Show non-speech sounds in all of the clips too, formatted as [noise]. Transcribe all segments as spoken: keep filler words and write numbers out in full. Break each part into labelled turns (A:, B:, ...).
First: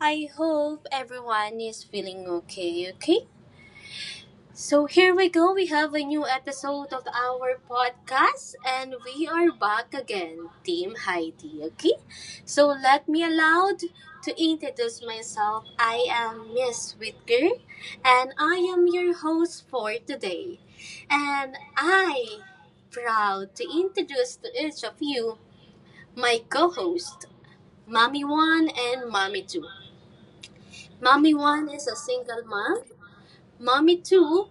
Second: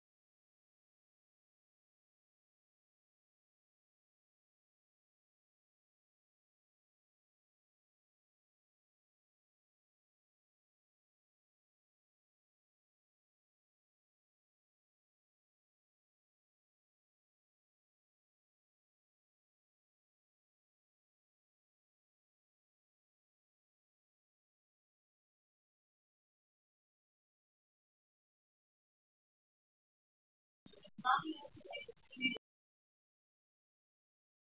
A: I hope everyone is feeling okay, okay? So, here we go. We have a new episode of our podcast, and we are back again, Team Heidi, okay? So, let me allowed to introduce myself. I am Miss Whitaker, and I am your host for today. And I proud to introduce to each of you my co-host. Mommy one and Mommy two. Mommy one is a single mom. Mommy two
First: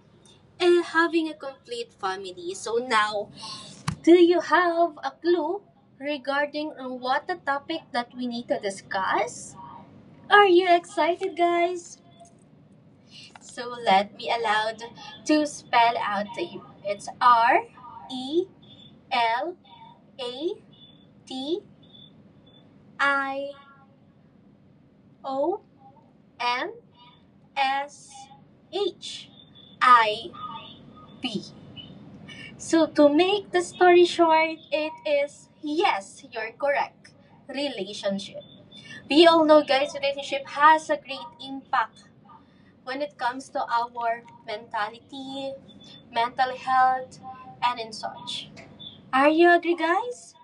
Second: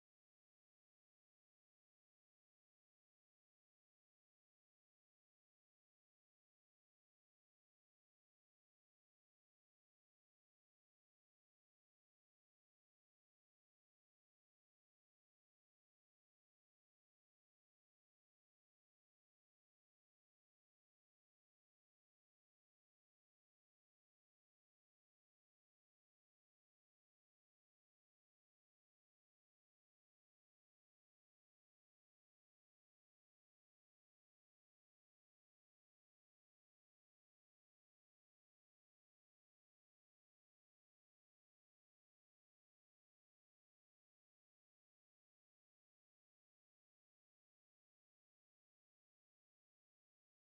A: is having a complete family. So now, do you have a clue regarding on what the topic that we need to discuss? Are you excited, guys? So let me allowed to spell out to you. It's R E L A T I O N S H I B. So, to make the story short, it is yes, you're correct. Relationship. We all know, guys, relationship has a great impact when it comes to our mentality, mental health, and in such. Are you agree, guys?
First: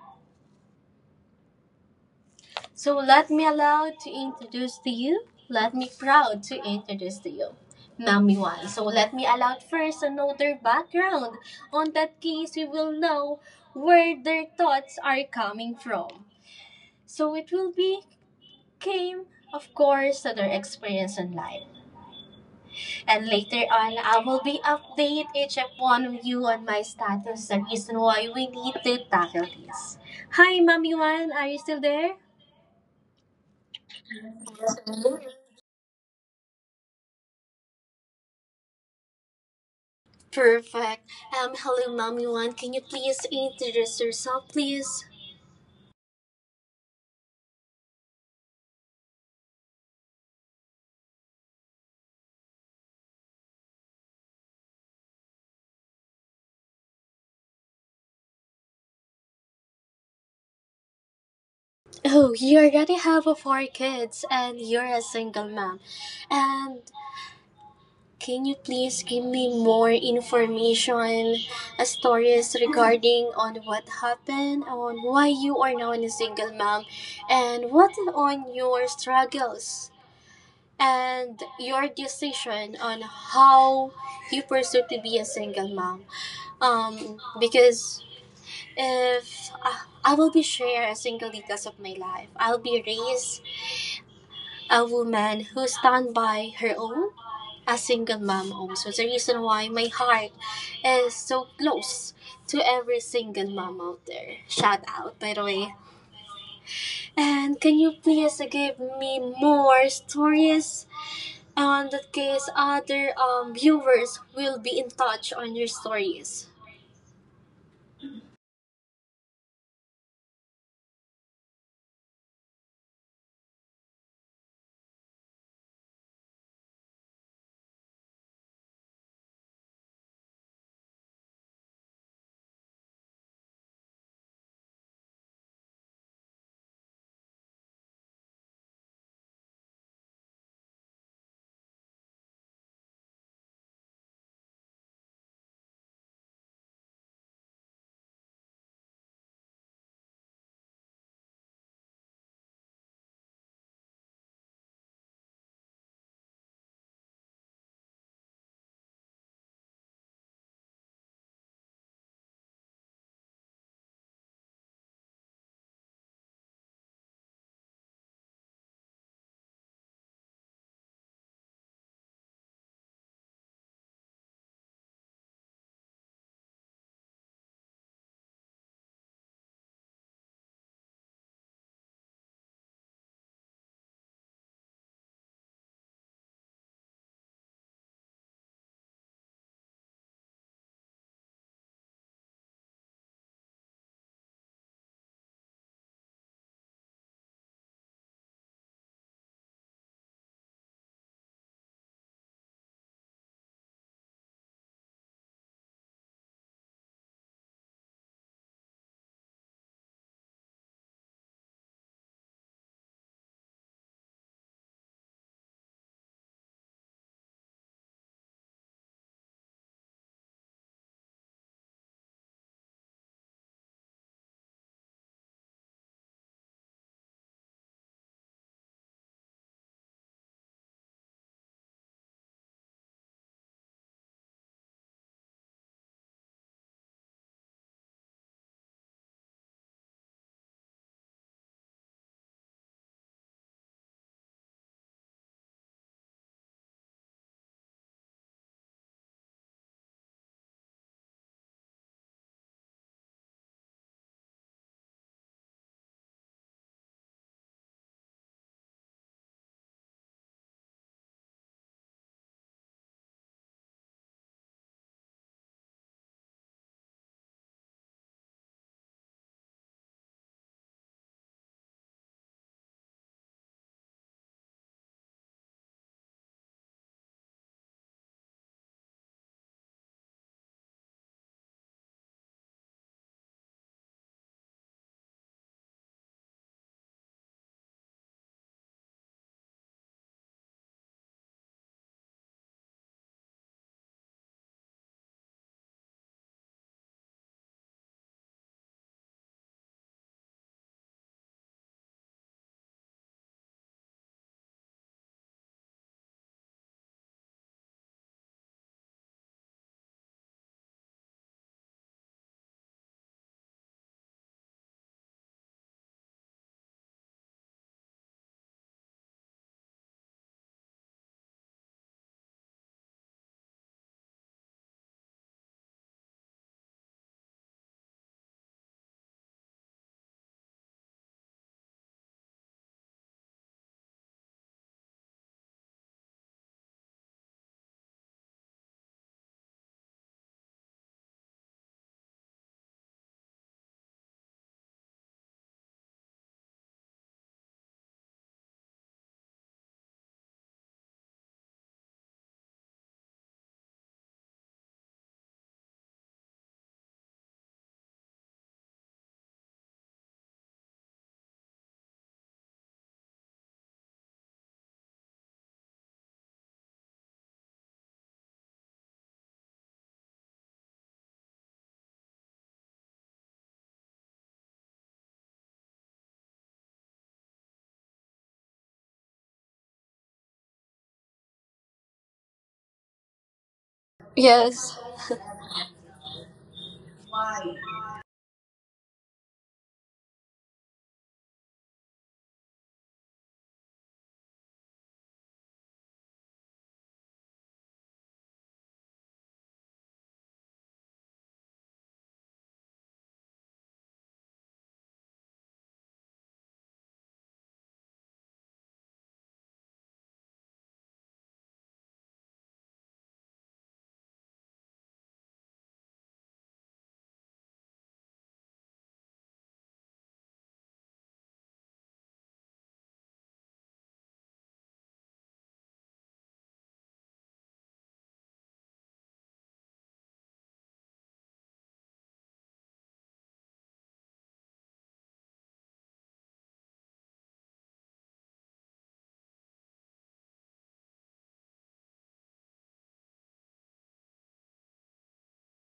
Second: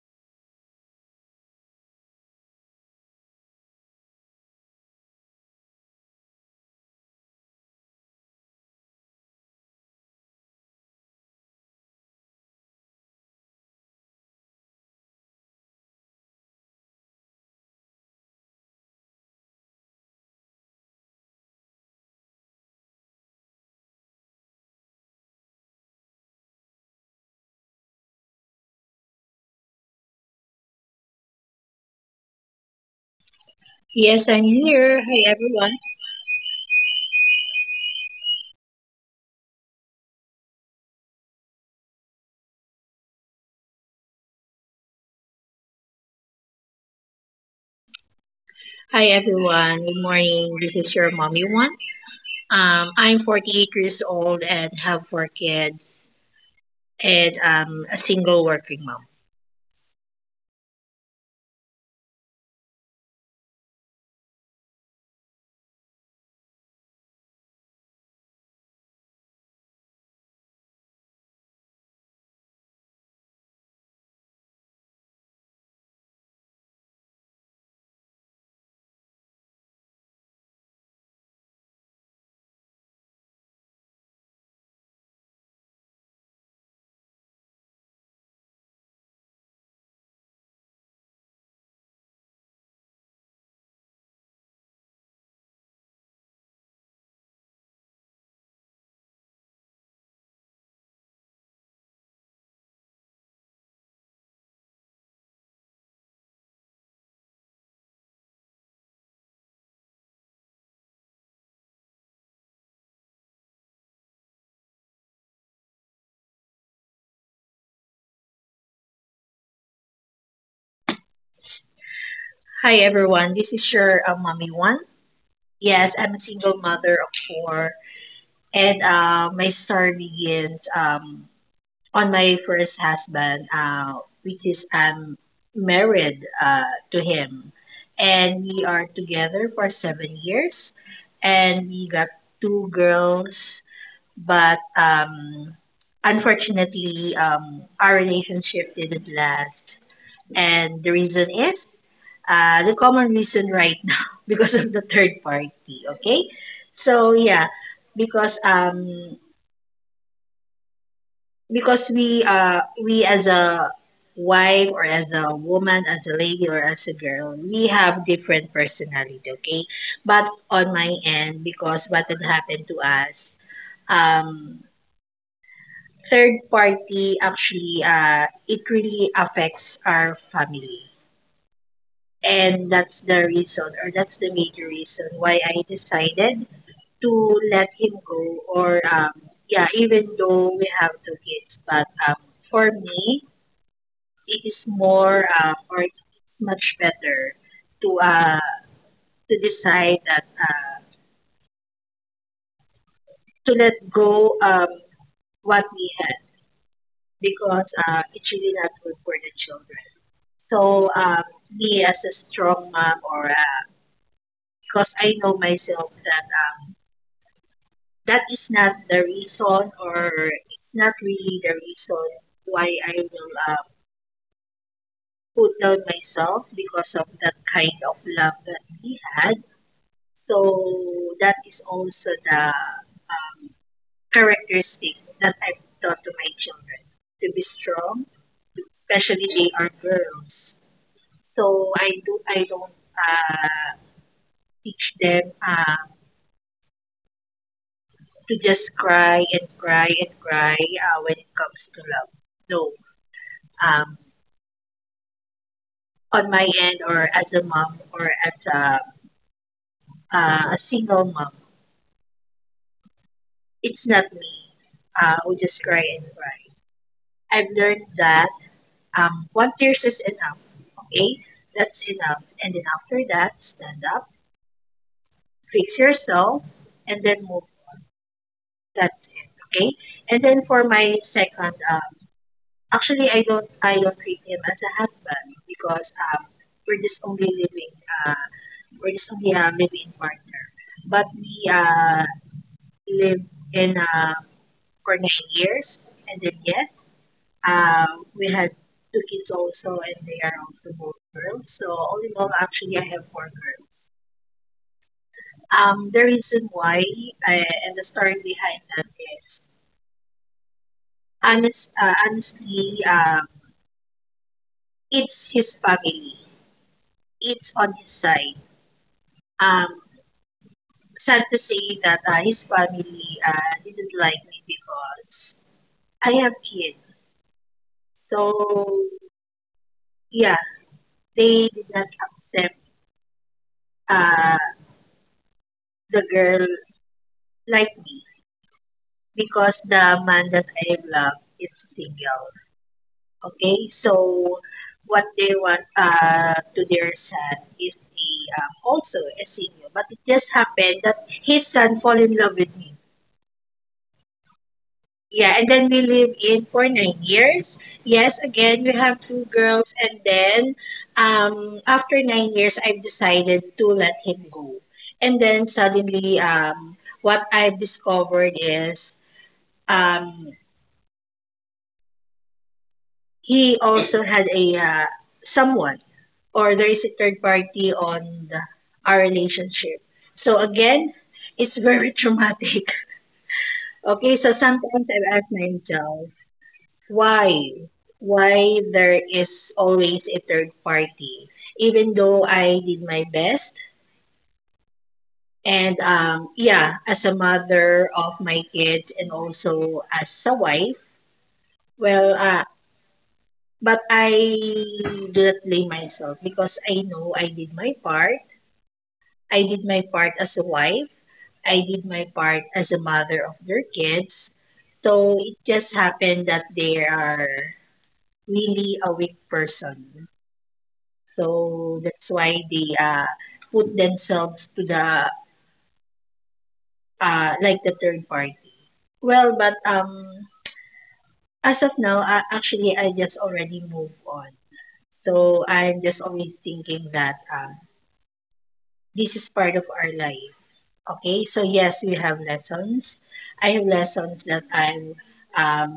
A: So let me allow to introduce to you. Let me proud to introduce to you. Mommy One. So let me allow first another background. On that case, you will know where their thoughts are coming from. So it will be came, of course, to their experience in life. And later on, I will be update each of one of you on my status, the reason why we need to tackle this. Hi, Mommy One. Are you still there?
B: Yes, I'm here. Hi, everyone.
A: Perfect. Um, hello, mommy one. Can you please introduce yourself, please?
B: Hi, everyone. Good morning. This is your mommy one. Um, I'm forty-eight years old and have four kids, and I'm a single working mom.
A: Oh, you already have uh, four kids, and you're a single mom. And can you please give me more information, uh, stories regarding on what happened, on why you are now a single mom, and what on your struggles and your decision on how you pursue to be a single mom um because if uh, I will be share a single details of my life, I'll be raised a woman who stand by her own, a single mom also. The reason why my heart is so close to every single mom out there. Shout out, by the way. And can you please give me more stories? On that case, other um, viewers will be in touch on your stories.
B: Hi, everyone. This is your uh, mommy one. Yes, I'm a single mother of four, and uh, my story begins um, on my first husband, uh, which is I'm married uh, to him, and we are together for seven years, and we got two girls, but um, unfortunately, um, our relationship didn't last, and the reason is. Uh, the common reason right [laughs] now because of the third party. Okay, so yeah, because um because we uh we as a wife or as a woman, as a lady or as a girl, we have different personality. Okay, but on my end, because what had happened to us, um third party actually uh it really affects our family, and that's the reason, or that's the major reason why I decided to let him go, or um yeah. Even though we have two kids, but um for me, it is more um, or it's, it's much better to uh, to decide that uh, to let go um, what we had, because uh, it's really not good for the children. So um, Me as a strong mom, or uh, because I know myself that uh, that is not the reason, or it's not really the reason why I will uh, put down myself because of that kind of love that we had. So that is also the characteristic that I've taught to my children, to be strong, especially they are girls. So I do I don't uh, teach them uh, to just cry and cry and cry uh, when it comes to love. No, um, on my end, or as a mom, or as a uh, a single mom, it's not me uh, who just cry and cry. I've learned that um, one tears is enough. Okay? That's enough. And then after that, stand up, fix yourself, and then move. That's it. Okay? And then for my second, um, actually, I don't, I don't treat him as a husband because um, we're just only living, uh, we're just only a living partner. But we uh, live in uh, for nine years, and then yes, Um, we had two kids also, and they are also both girls. So all in all, actually, I have four girls. Um, the reason why uh, and the story behind that is honest, uh, honestly, um, it's his family. It's on his side. Um, Sad to say that uh, his family uh, didn't like me because I have kids. So yeah, they did not accept uh, the girl like me. Because the man that I love is single. Okay, so what they want uh, to their son is a um, also a single, but it just happened that his son fall in love with me. Yeah, and then we live in for nine years. Yes, again we have two girls, and then um, after nine years, I've decided to let him go. And then suddenly, um, what I've discovered is um, he also had a uh, someone, or there is a third party on the, our relationship. So again, it's very [laughs] traumatic. Okay, so
A: Yes.
B: sometimes I've asked myself, why? Why there is always a third party? Even though I did my best, and um, yeah, as a mother of my kids and also as a wife, well, uh, But I do not blame myself because I know I did my part. I did my part as a wife. I did my part as a mother of their kids. So it just happened that they are really a weak person. So that's why they uh, put themselves to the uh, like the third party. Well, but um, As of now, uh, actually, I just already move on. So I'm just always thinking that um, this is part of our life. Okay, so yes, we have lessons. I have lessons that I'm um,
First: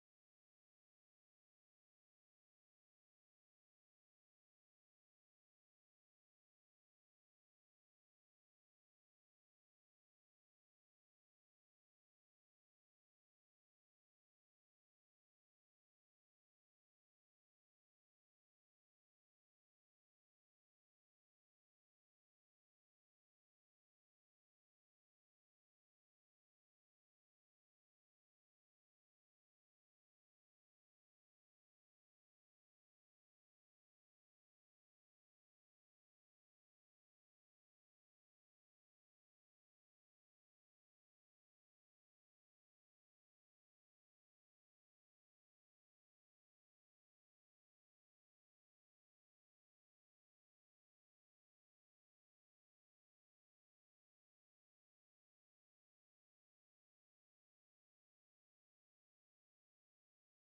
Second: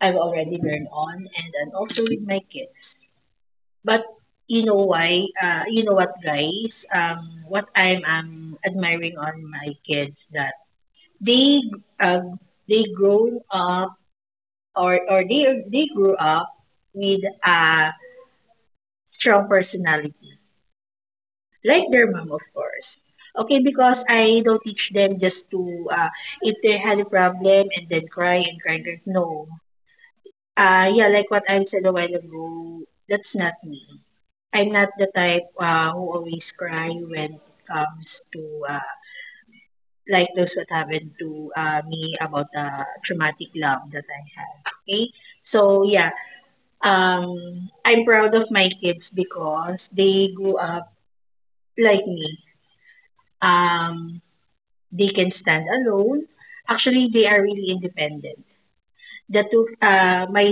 B: I've already learned on, and, and also with my kids. But you know why? Uh, you know what, guys? Um, what I'm um, admiring on my kids that they uh, they grown up or or they they grew up with a strong personality, like their mom, of course. Okay, because I don't teach them just to, uh, if they had a problem and then cry and cry and cry. No. Uh, yeah, like what I said a while ago, that's not me. I'm not the type uh, who always cry when it comes to, uh, like those what happened to uh, me about the uh, traumatic love that I had. Okay? So, yeah, um, I'm proud of my kids because they grew up like me. Um, they can stand alone. Actually, they are really independent. The two, uh, my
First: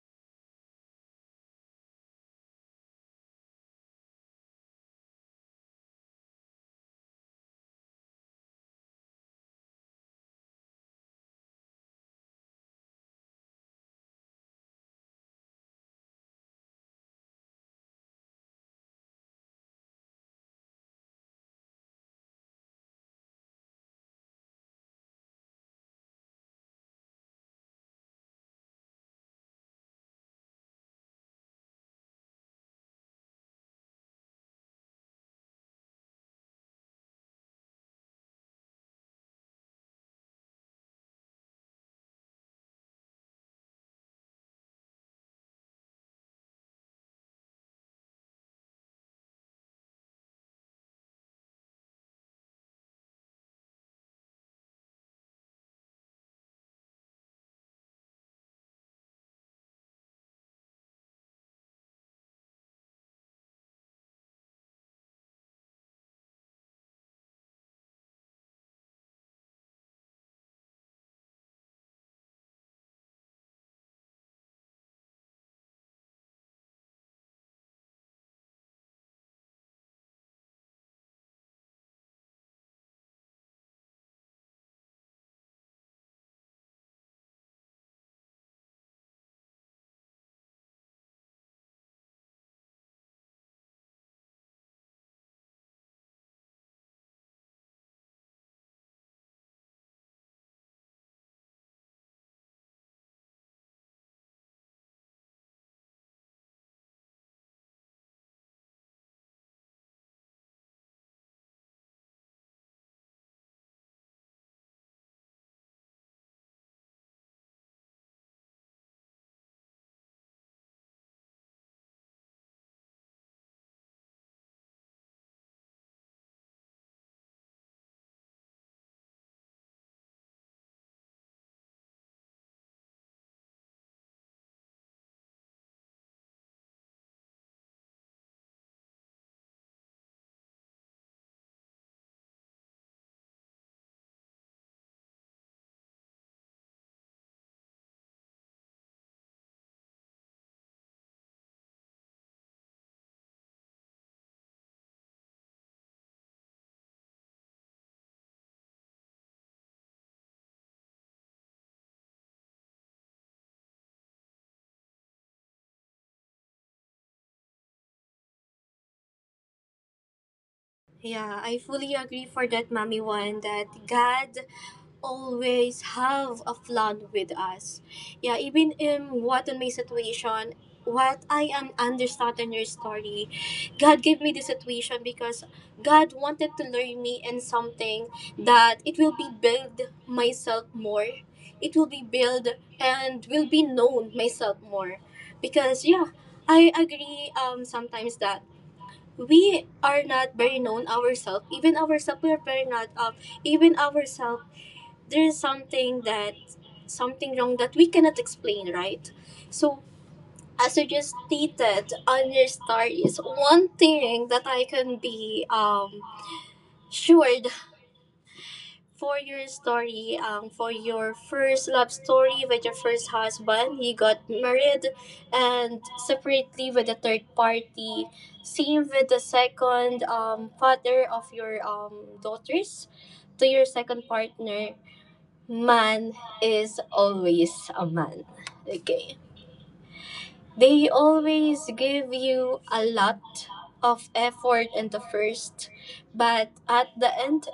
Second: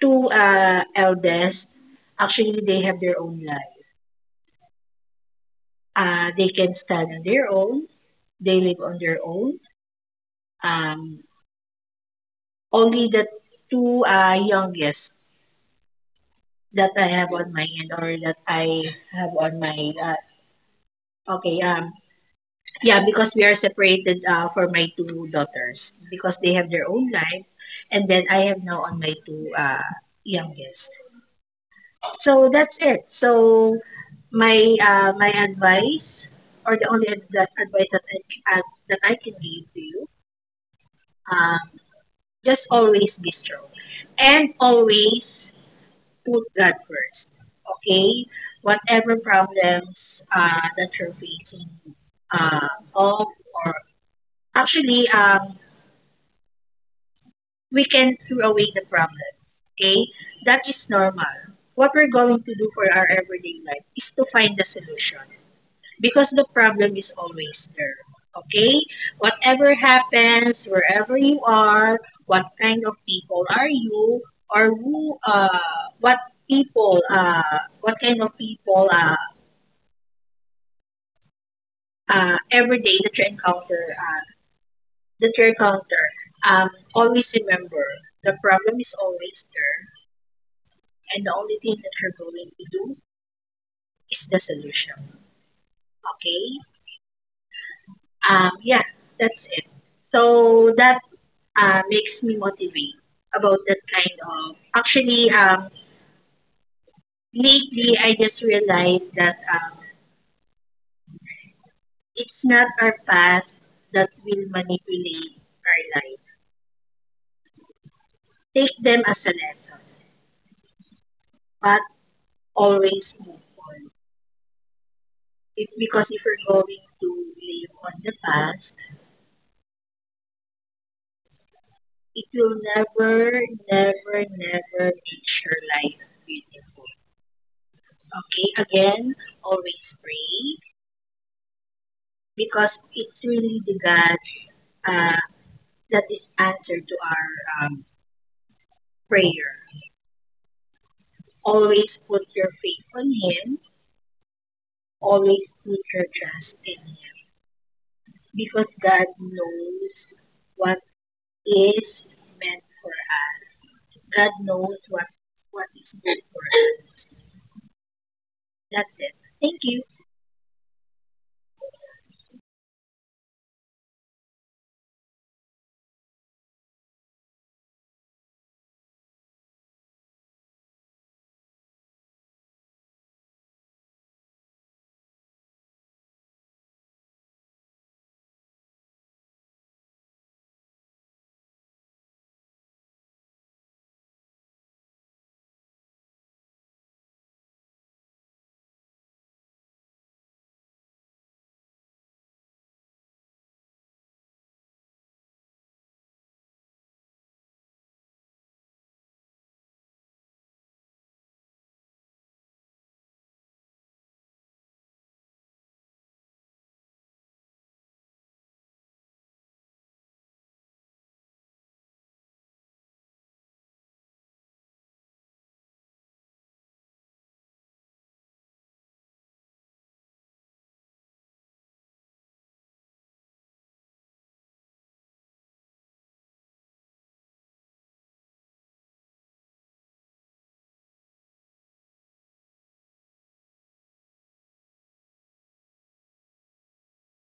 B: two uh, eldest, actually, they have their own life. Uh, they can stand on their own. They live on their own. Um, Only the two uh, youngest that I have on my end, or that I have on my uh, okay um yeah, because we are separated uh, for my two daughters because they have their own lives, and then I have now on my two uh, youngest. So that's it. So my uh, my advice, or the only ad- that advice that I uh, that I can give to you, um, just always be strong, and always put God first. Okay, whatever problems uh, that you're facing, uh, of or actually, um, we can throw away the problems. Okay, that is normal. What we're going to do for our everyday life is to find the solution, because the problem is always there. Okay? Whatever happens, wherever you are, what kind of people are you, or who, uh, what people, uh, what kind of people, uh, uh, every day that you encounter, uh, that you encounter, um, always remember the problem is always there, and the only thing that you're going to do is the solution. Okay? Um, yeah, that's it. So that uh, makes me motivate about that kind of. Actually, um, lately I just realized that um, it's not our past that will manipulate our life. Take them as a lesson, but always move on. If, because if we're going to live on the past, it will never, never, never make your life beautiful. Okay, again, always pray because it's really the God uh, that is answer to our um, prayer. Always put your faith on Him. Always put your trust in Him. Because God knows what is meant for us. God knows what what is good for us. That's it. Thank you.
A: Yeah, I fully agree for that, Mommy One, that God always have a flood with us. Yeah, even in what in my situation, what I am understand in your story, God gave me this situation because God wanted to learn me in something that it will be build myself more. It will be build and will be known myself more. Because yeah, I agree um sometimes that we are not very known ourselves. Even ourselves we are very not um even ourselves there is something that something wrong that we cannot explain, right? So as you just stated on your stories, one thing that I can be um sure for your story, um, for your first love story with your first husband, you got married and separately with a third party. Same with the second um, father of your um, daughters to your second partner man is always a man. Okay. They always give you a lot of effort in the first, but at the end,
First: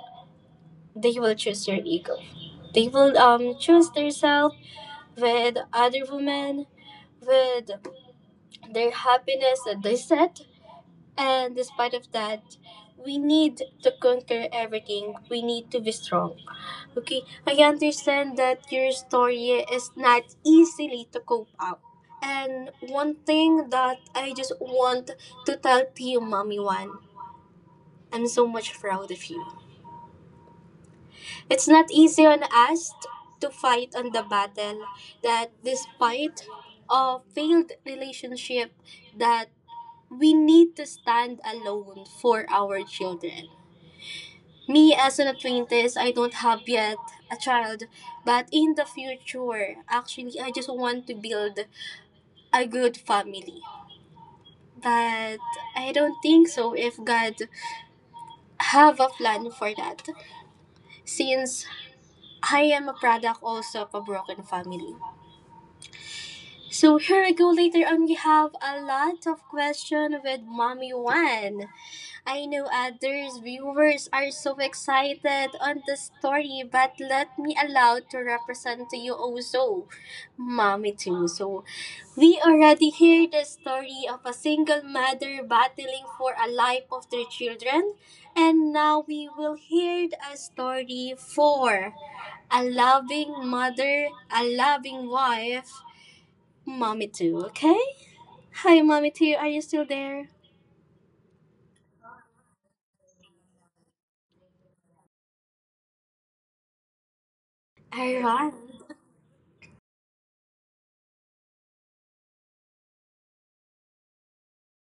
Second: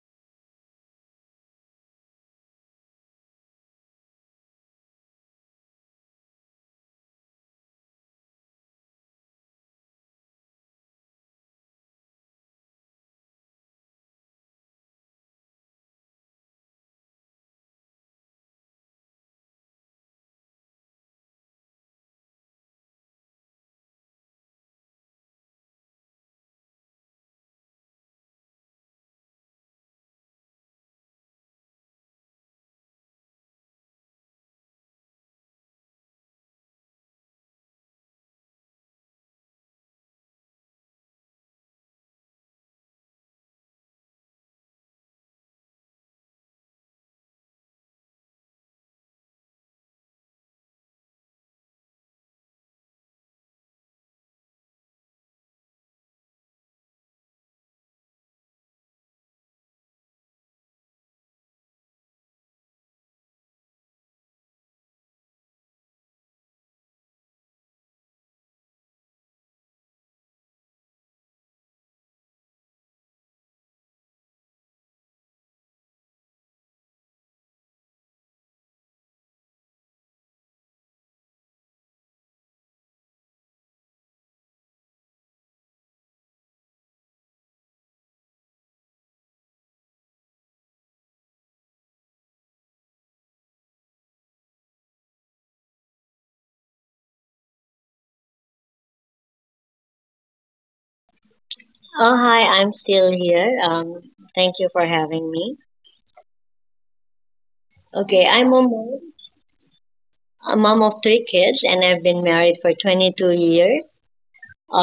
A: they will choose your ego. They will um choose themselves with other women, with their happiness that they set, and despite of that, we need to conquer everything. We need to be strong. Okay, I understand that your story is not easily to cope up. And one thing that I just want to tell to you, Mommy One, I'm so much proud of you. It's not easy on us to fight on the battle that despite a failed relationship that we need to stand alone for our children. Me as an apprentice, I don't have yet a child, but in the future, actually, I just want to build a good family. But I don't think so if God have a plan for that, since I am a product also of a broken family. So here we go later on. We have a lot of question with Mommy One. I know others viewers are so excited on the story, but let me allow to represent to you also, mommy too. So we already hear the story of a single mother battling for a life of their children, and now we will hear a story for a loving mother, a loving wife, mommy too. Okay? Hi, mommy too. Are you still there?
B: Thank you. Okay, I'm
A: Alright.
B: a mom, a mom of three kids, and I've been married for twenty-two years.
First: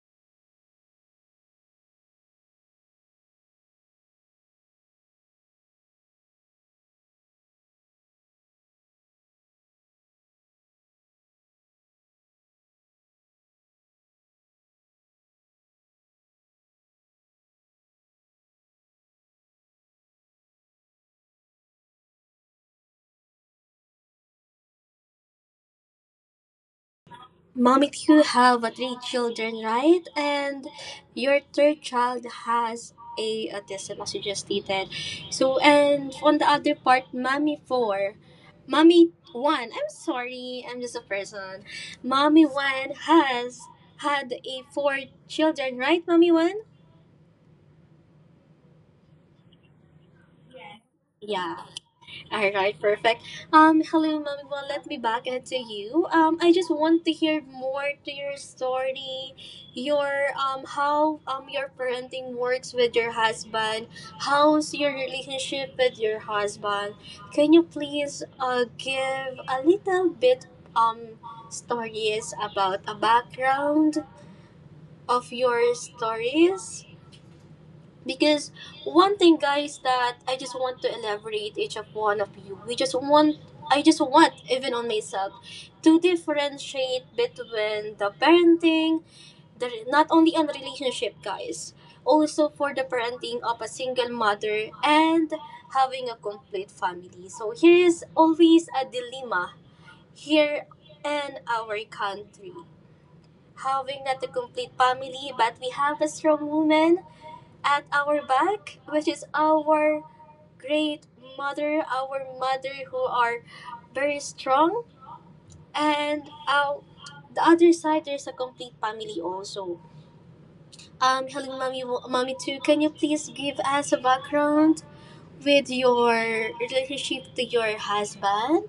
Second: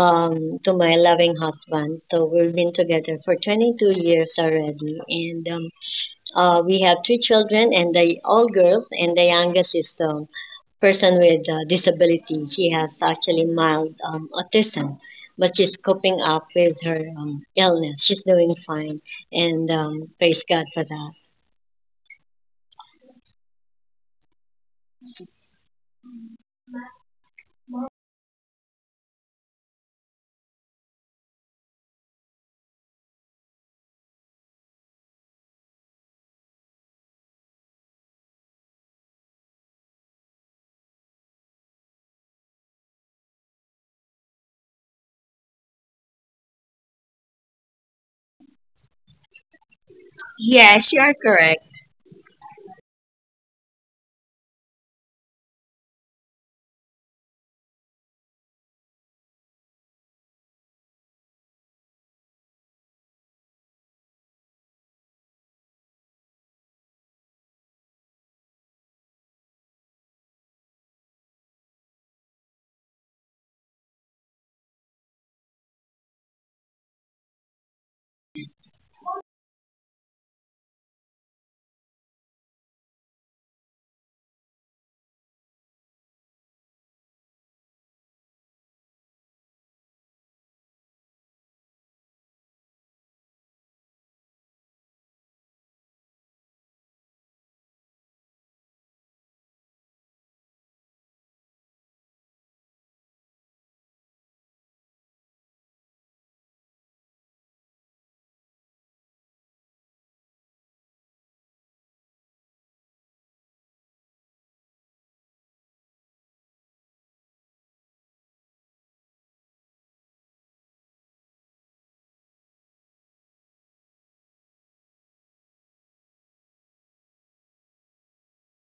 B: um, To my loving husband. So we've been together for twenty-two years already, and um, uh, we have three children, and they all girls, and the youngest is a person with uh disability. She has actually mild um, autism. But she's coping up with her um, illness. She's doing fine, and um, praise God for that.
A: Mommy, you have uh, three children, right? And your third child has a autism, as you just stated. So, and on the other part, mommy four, mommy one. I'm sorry, I'm just a person. Mommy one has had a four children, right? Mommy one.
B: Yes, you are
A: Yeah.
B: correct.
A: All right, perfect. Um, hello, Mommy. Well, let me back it to you. Um, I just want to hear more to your story, your um, how um your parenting works with your husband. How's your relationship with your husband? Can you please uh give a little bit um stories about a background of your stories? Because one thing, guys, that I just want to elaborate each of one of you. We just want, I just want, even on myself, to differentiate between the parenting, the not only on relationship, guys, also for the parenting of a single mother and having a complete family. So here is always a dilemma here in our country. Having not a complete family, but we have a strong woman at our back, which is our great mother, our mother who are very strong. And uh, the other side, there's a complete family also. Um, hello, mommy, mommy too. Can you please give us a background with your relationship to your husband?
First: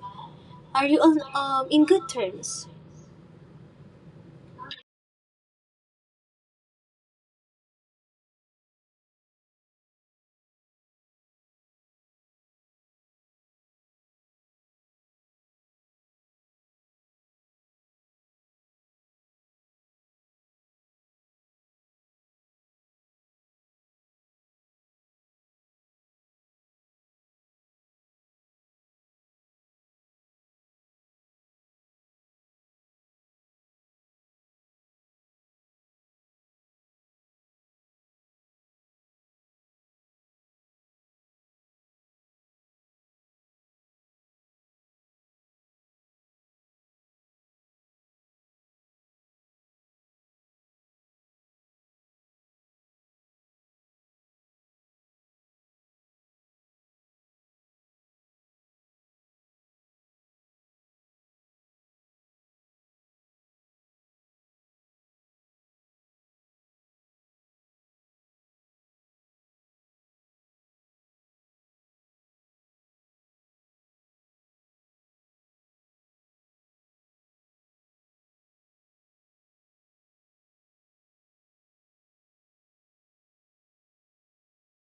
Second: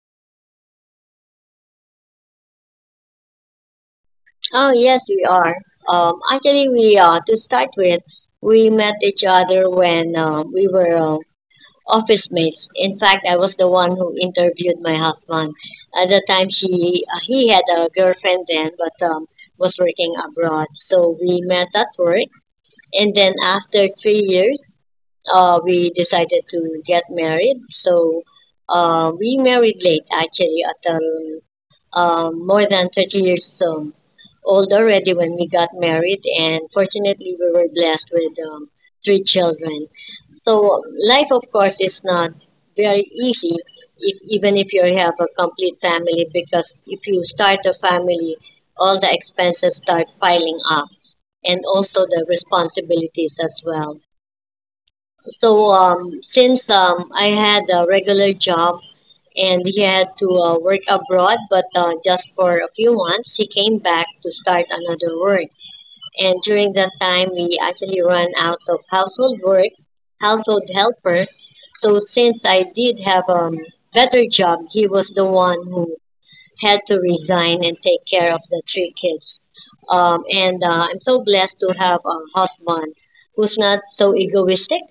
A: Are you on um in good terms?
B: Oh, yes, we are. Um, actually, we uh, to start with, we met each other when uh, we were uh, office mates. In fact, I was the one who interviewed my husband. At the time, she uh, he had a girlfriend then, but um, was working abroad. So we met at work, and then after three years, uh, we decided to get married. So uh, we married late, actually, at um, um, more than thirty years um, old already when we got married, and fortunately, we were blessed with um, three children. So, life, of course, is not very easy, if, even if you have a complete family, because if you start a family, all the expenses start piling up, and also the responsibilities as well. So um, since um, I had a regular job and he had to uh, work abroad, but uh, just for a few months. He came back to start another work. And during that time, we actually ran out of household work, household helper. So since I did have a um, better job, he was the one who had to resign and take care of the three kids. Um, and uh, I'm so blessed to have a husband who's not so egoistic,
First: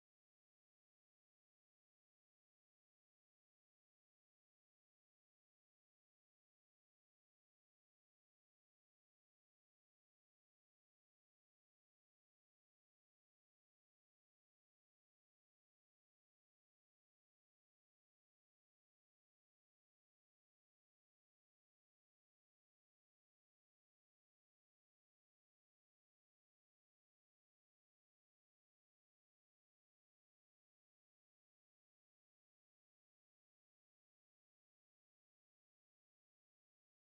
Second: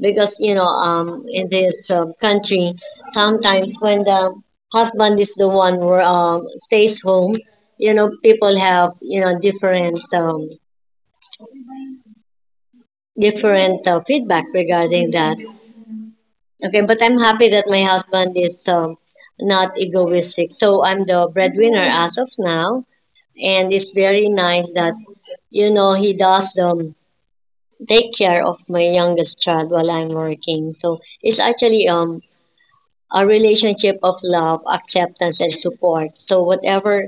B: because, you know, um, in this um, country, sometimes when the husband is the one who um, stays home, you know, people have, you know, different, um, different uh, feedback regarding that. Okay, but I'm happy that my husband is um, not egoistic. So I'm the breadwinner as of now, and it's very nice that you know he does um take care of my youngest child while I'm working. So it's actually um a relationship of love, acceptance, and support. So whatever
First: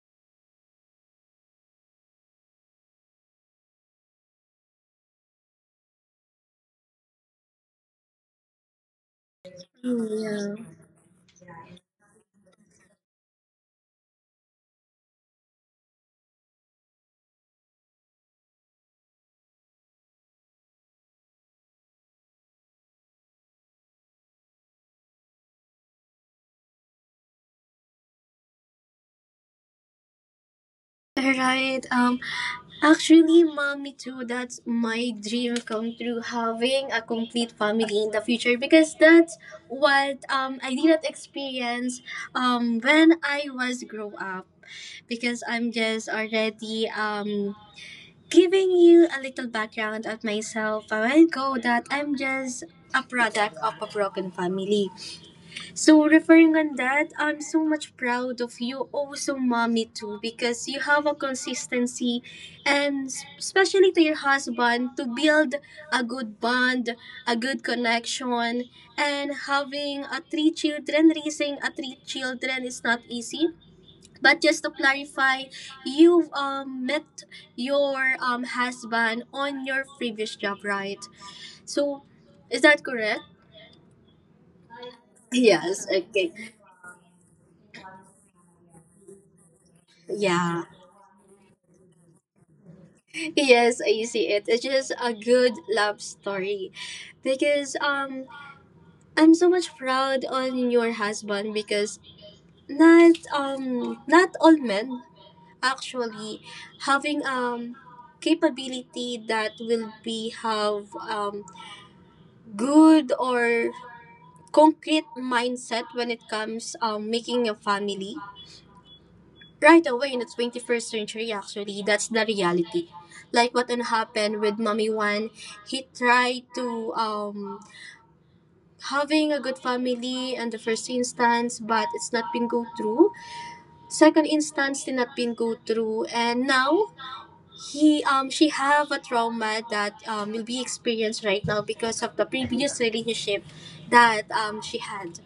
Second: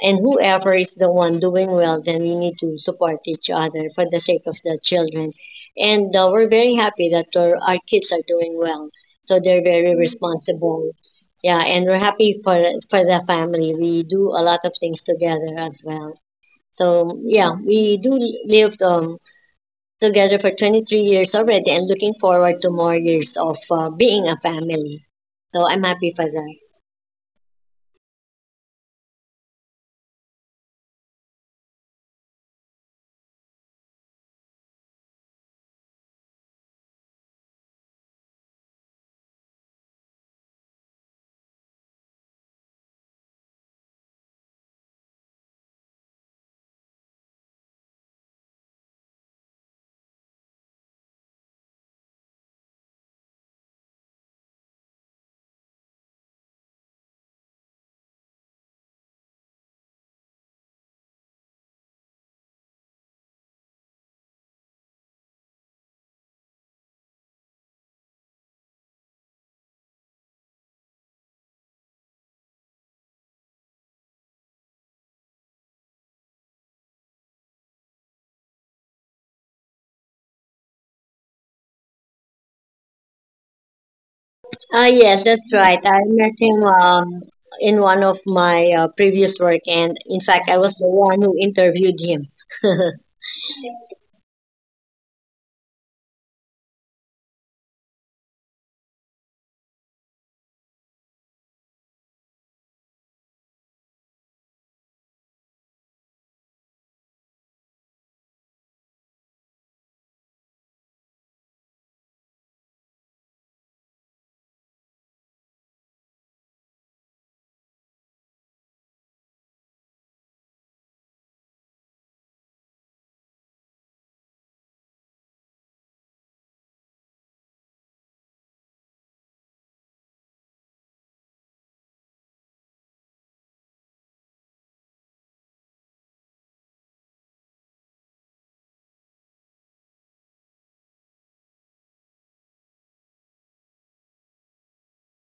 B: and whoever is the one doing well, then we need to support each other for the sake of the children. And uh, we're very happy that our, our kids are doing well. So they're very responsible. Yeah, and we're happy for for the family. We do a lot of things together as well. So yeah, we do live um, together for twenty-three years already and looking forward to more years of uh, being a family. So I'm happy for that.
A: Right. Um, actually, mommy too, that's my dream come true, having a complete family in the future because that's what um I did not experience um when I was grow up because I'm just already um giving you a little background of myself a while ago that I'm just a product of a broken family. So referring on that, I'm so much proud of you also mommy too because you have a consistency and s- especially to your husband to build a good bond, a good connection and having a three children, raising a three children is not easy. But just to clarify, you um, met your um, husband on your previous job, right? So is that correct?
B: Ah yes, that's right.
A: Yes,
B: I met
A: okay.
B: him um, in one of my uh, previous work, and in fact, I
A: Yeah.
B: was the one who interviewed him. [laughs]
A: Yes, I see it. It's just a good love story. Because um I'm so much proud on your husband because not um not all men actually having um capability that will be have um good or concrete mindset when it comes um making a family right away in the twenty-first century actually that's the reality like what happened with mommy one he tried to um having a good family in the first instance but it's not been go through second instance did not been go through and now he um she have a trauma that um will be experienced right now because of the previous relationship that um she had.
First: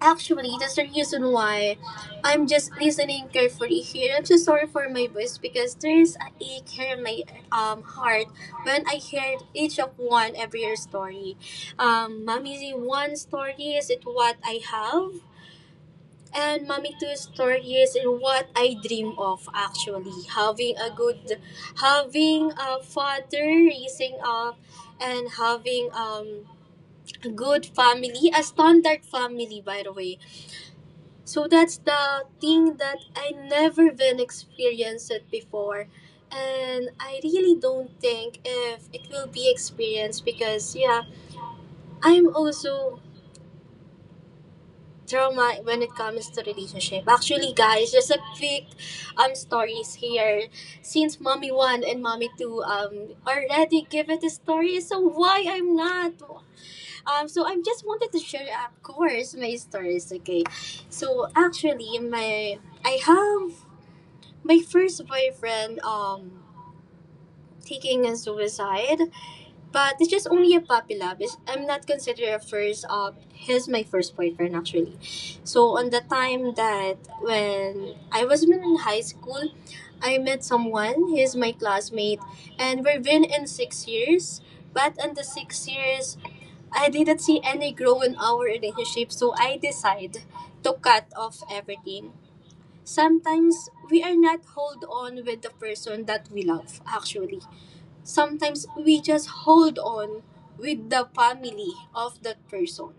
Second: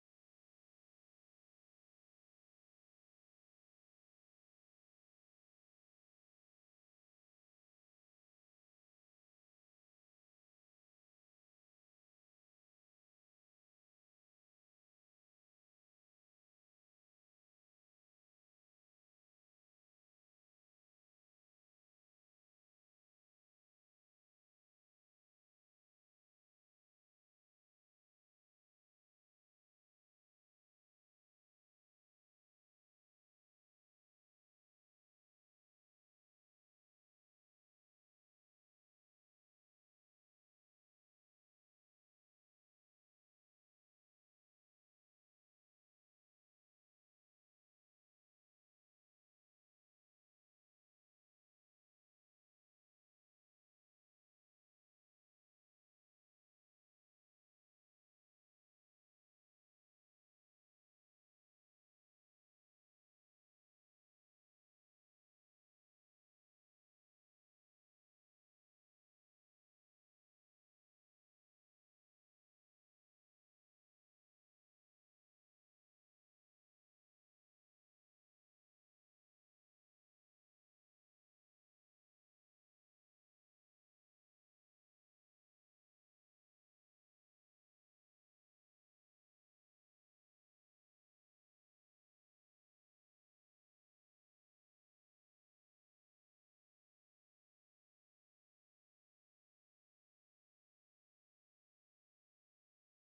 A: Actually, that's the reason why I'm just listening carefully here. I'm so sorry for my voice because there's a ache here in my um heart when I heard each of one every year story. Um, mommy one story is it what I have, and mommy two story is in what I dream of. Actually, having a good, having a father raising up, and having um a good family, a standard family by the way so that's the thing that I never been experienced it before. And I really don't think if it will be experienced because yeah, I'm also trauma when it comes to relationship. Actually guys, just a quick um stories here. Since mommy one and mommy two um already give it a story, so why I'm not? Um so I just wanted to share of course my stories, okay. So actually my I have my first boyfriend um taking a suicide but it's just only a puppy love. It's- I'm not considered a first um he's my first boyfriend actually so on the time that when I was in high school I met someone he's my classmate and we've been in six years but in the six years I didn't see any grow in our relationship so I decide to cut off everything. Sometimes we are not hold on with the person that we love actually. Sometimes we just hold on with the family of that person.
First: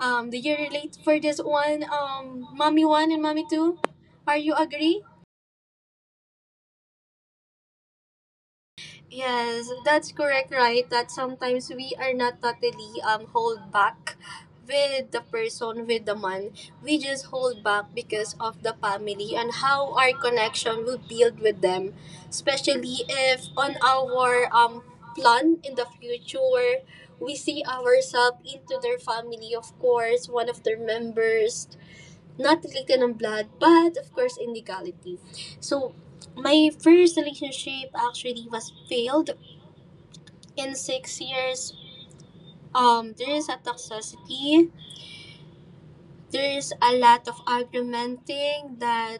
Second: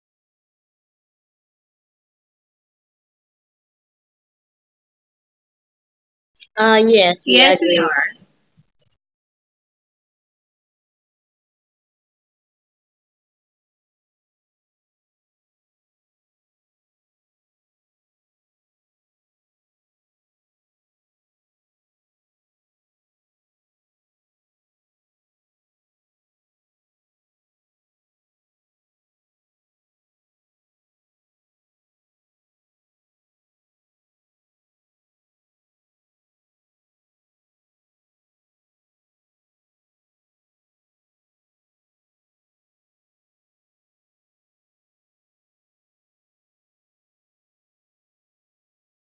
A: Um, do you relate for this one, um, mommy one and mommy two? Are you agree?
B: Ah yes, we Yes, we doing. Are.
A: Yes, that's correct, right? That sometimes we are not totally um hold back with the person, with the man. We just hold back because of the family and how our connection will build with them. Especially if on our um plan in the future we see ourselves into their family, of course, one of their members. Not related in blood, but of course in legality. So my first relationship actually was failed in six years. Um, there is a toxicity. There is a lot of argumenting that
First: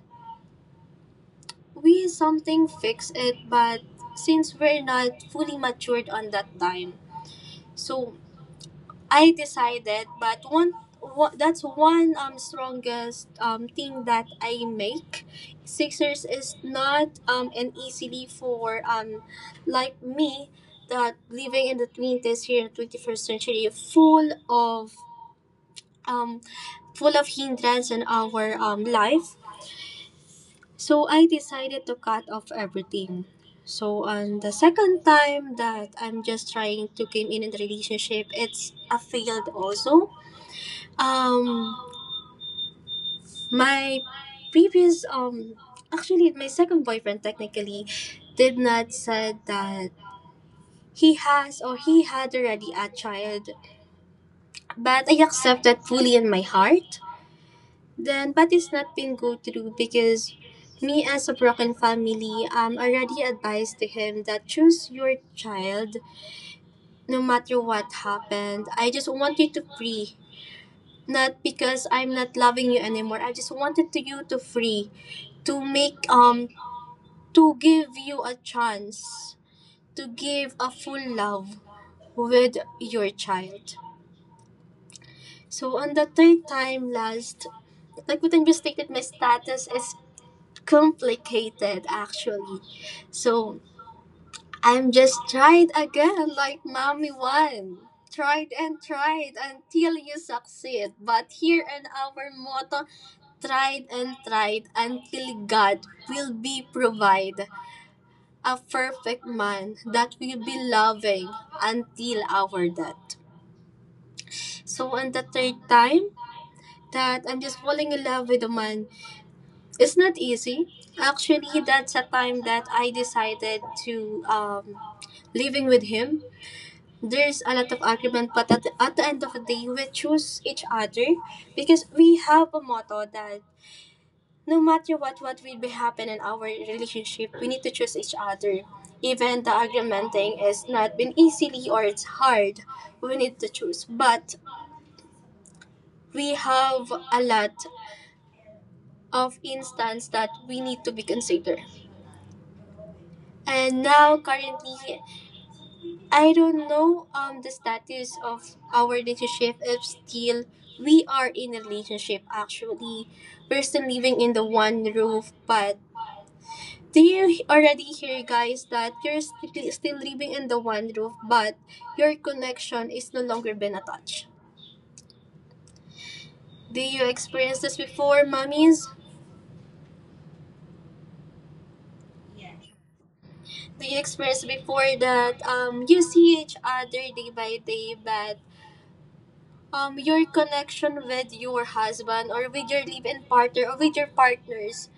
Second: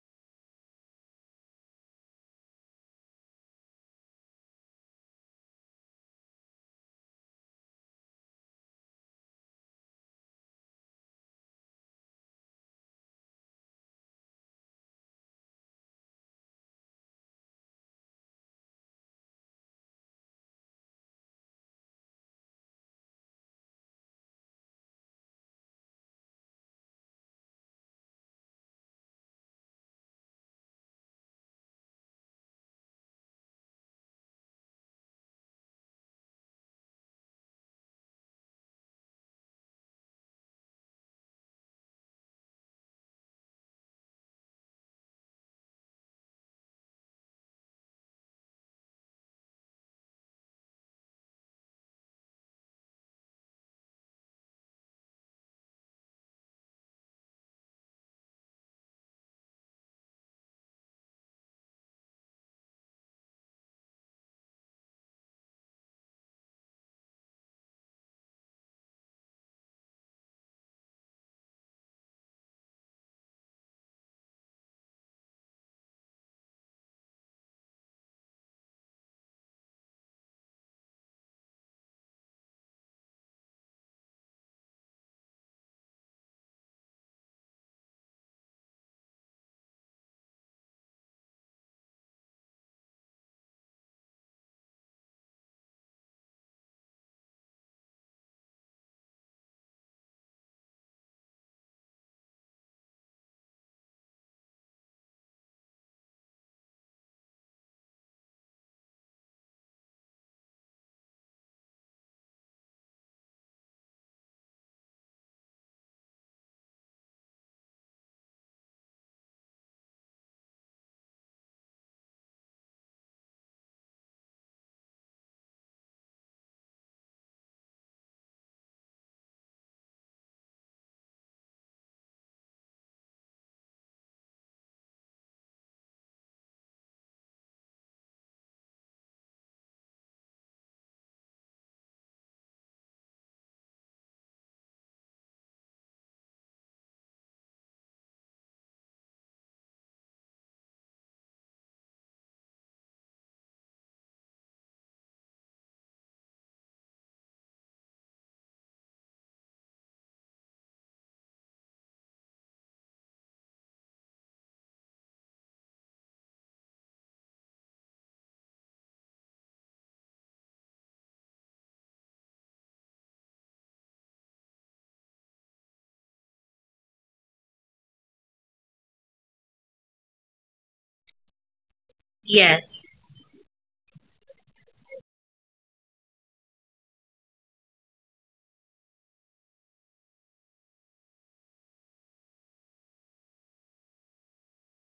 A: we something fix it, but since we're not fully matured on that time, so I decided. But one, wa- that's one um strongest um thing that I make. Six years is not um an easily for um like me that living in the twenties here in twenty-first century full of um, full of hindrance in our um, life. So I decided to cut off everything. So on the second time that I'm just trying to came in in the relationship, it's a failed also. Um, my previous um, actually my second boyfriend technically did not said that he has or he had already a child, but I accept that fully in my heart. Then, but it's not been go through because me as a broken family, um, already advised to him that choose your child no matter what happened. I just want you to free. Not because I'm not loving you anymore. I just wanted to you to free, to make um to give you a chance to give a full love with your child. So on the third time last, like what I just stated, my status is complicated actually. So I'm just tried again like mommy one. Tried and tried until you succeed. But here in our motto, tried and tried until God will be provide a perfect man that will be loving until our death. So on the third time that I'm just falling in love with a man. It's not easy. Actually, that's a time that I decided to um, living with him. There's a lot of argument, but at the, at the end of the day, we choose each other because we have a motto that no matter what what will be happen in our relationship, we need to choose each other. Even the argumenting is not been easily or it's hard, we need to choose. But we have a lot of instance that we need to be considered. And now, currently, I don't know um the status of our relationship if still we are in a relationship actually. We're still living in the one roof, but do you already hear guys that you're sti- still living in the one roof but your connection is no longer been attached? Do you experience this before, mommies?
B: Yes.
A: Do you experience before that um you see each other day by day but um your connection with your husband or with your live-in partner or with your partners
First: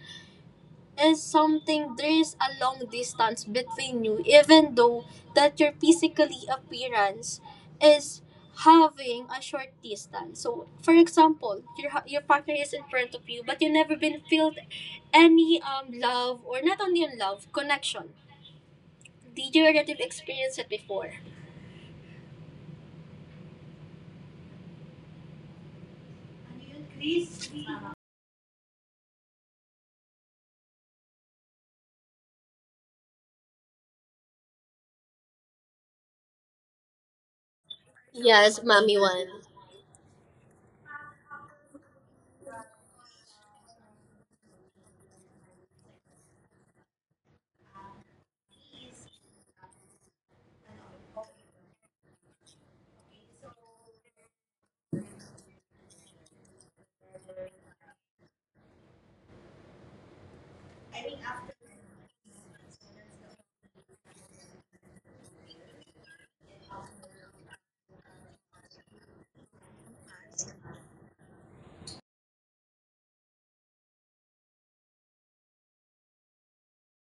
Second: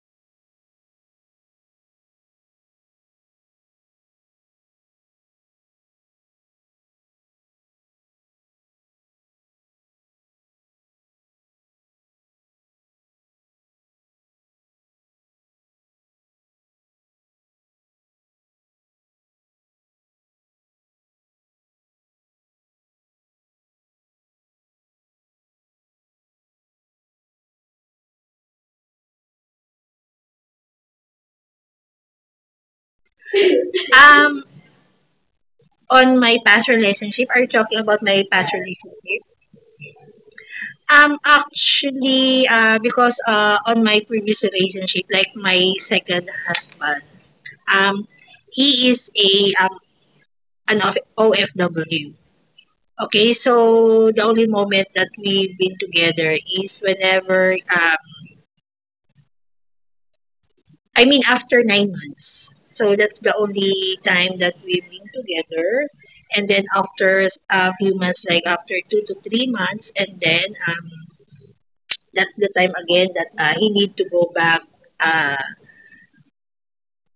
A: is something there is a long distance between you even though that your physically appearance is having a short distance, so for example your hu- your partner is in front of you but you never been filled any um love or not only in love connection, did you already experience it before?
B: Um, on my past relationship, are you talking about my past
A: Yes, mommy
B: relationship?
A: one.
B: Um, actually, uh, because uh, On my previous relationship, like my second husband, um, he is a um, an of- O F W. Okay, so the only moment that we've been together is whenever, um, I mean, after nine months. So that's the only time that we've been together. And then after a few months, like after two to three months, and then um, that's the time again that uh, he need to go back uh,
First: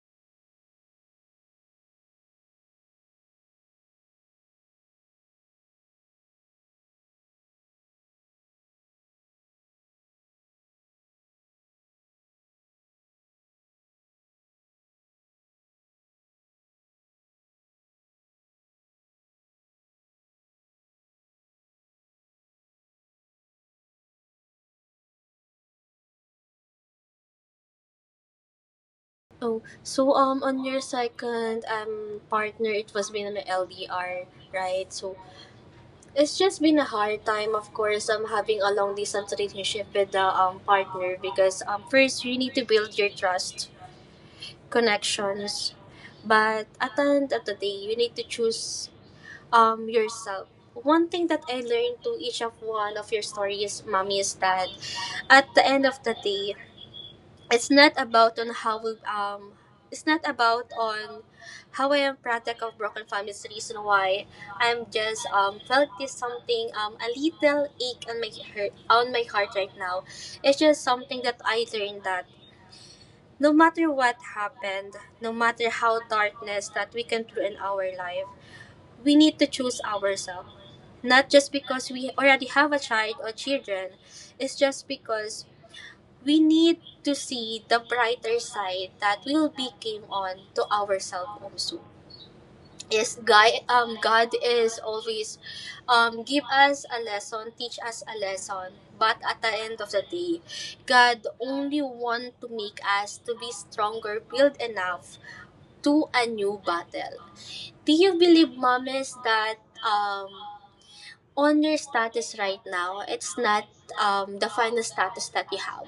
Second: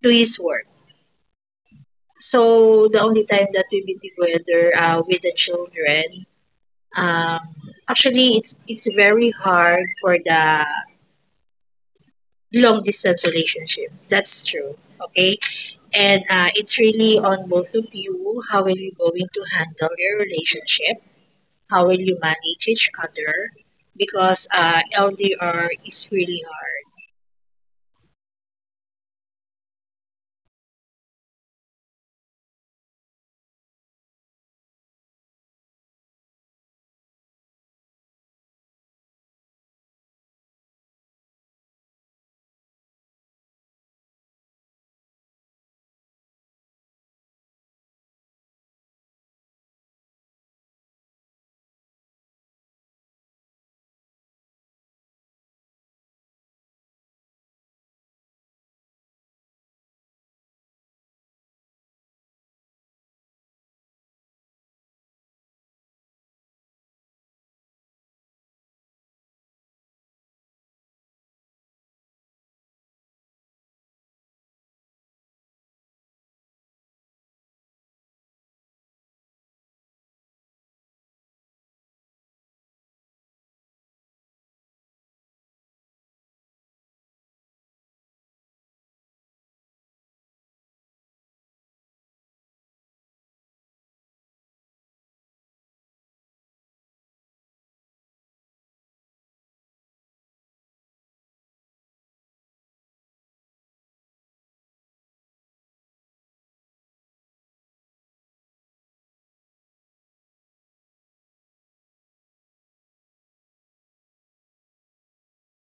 B: to his work. So the only time that we've been together uh, with the children, um, actually it's it's very hard for the long distance relationship. That's true. Okay. And uh, it's really on both of you. How will you going to handle your relationship? How will you manage each other? Because uh, L D R is really hard.
A: Oh, so um, on your second um partner, it was been an L D R, right? So it's just been a hard time, of course. Um, having a long distance relationship with the um partner because um first you need to build your trust, connections, but at the end of the day, you need to choose um yourself. One thing that I learned to each of one of your stories, mommy, is that at the end of the day, it's not about on how we um it's not about on how I am product of broken families the reason why I'm just um felt this something um a little ache on my heart on my heart right now. It's just something that I learned that no matter what happened, no matter how darkness that we can through in our life, we need to choose ourselves. Not just because we already have a child or children, it's just because we need to see the brighter side that will be came on to ourselves also. Yes, God, um, God is always um, give us a lesson, teach us a lesson. But at the end of the day, God only want to make us to be stronger, build enough to a new battle. Do you believe, mommies, that um, on your status right now, it's not um, the final status that you have.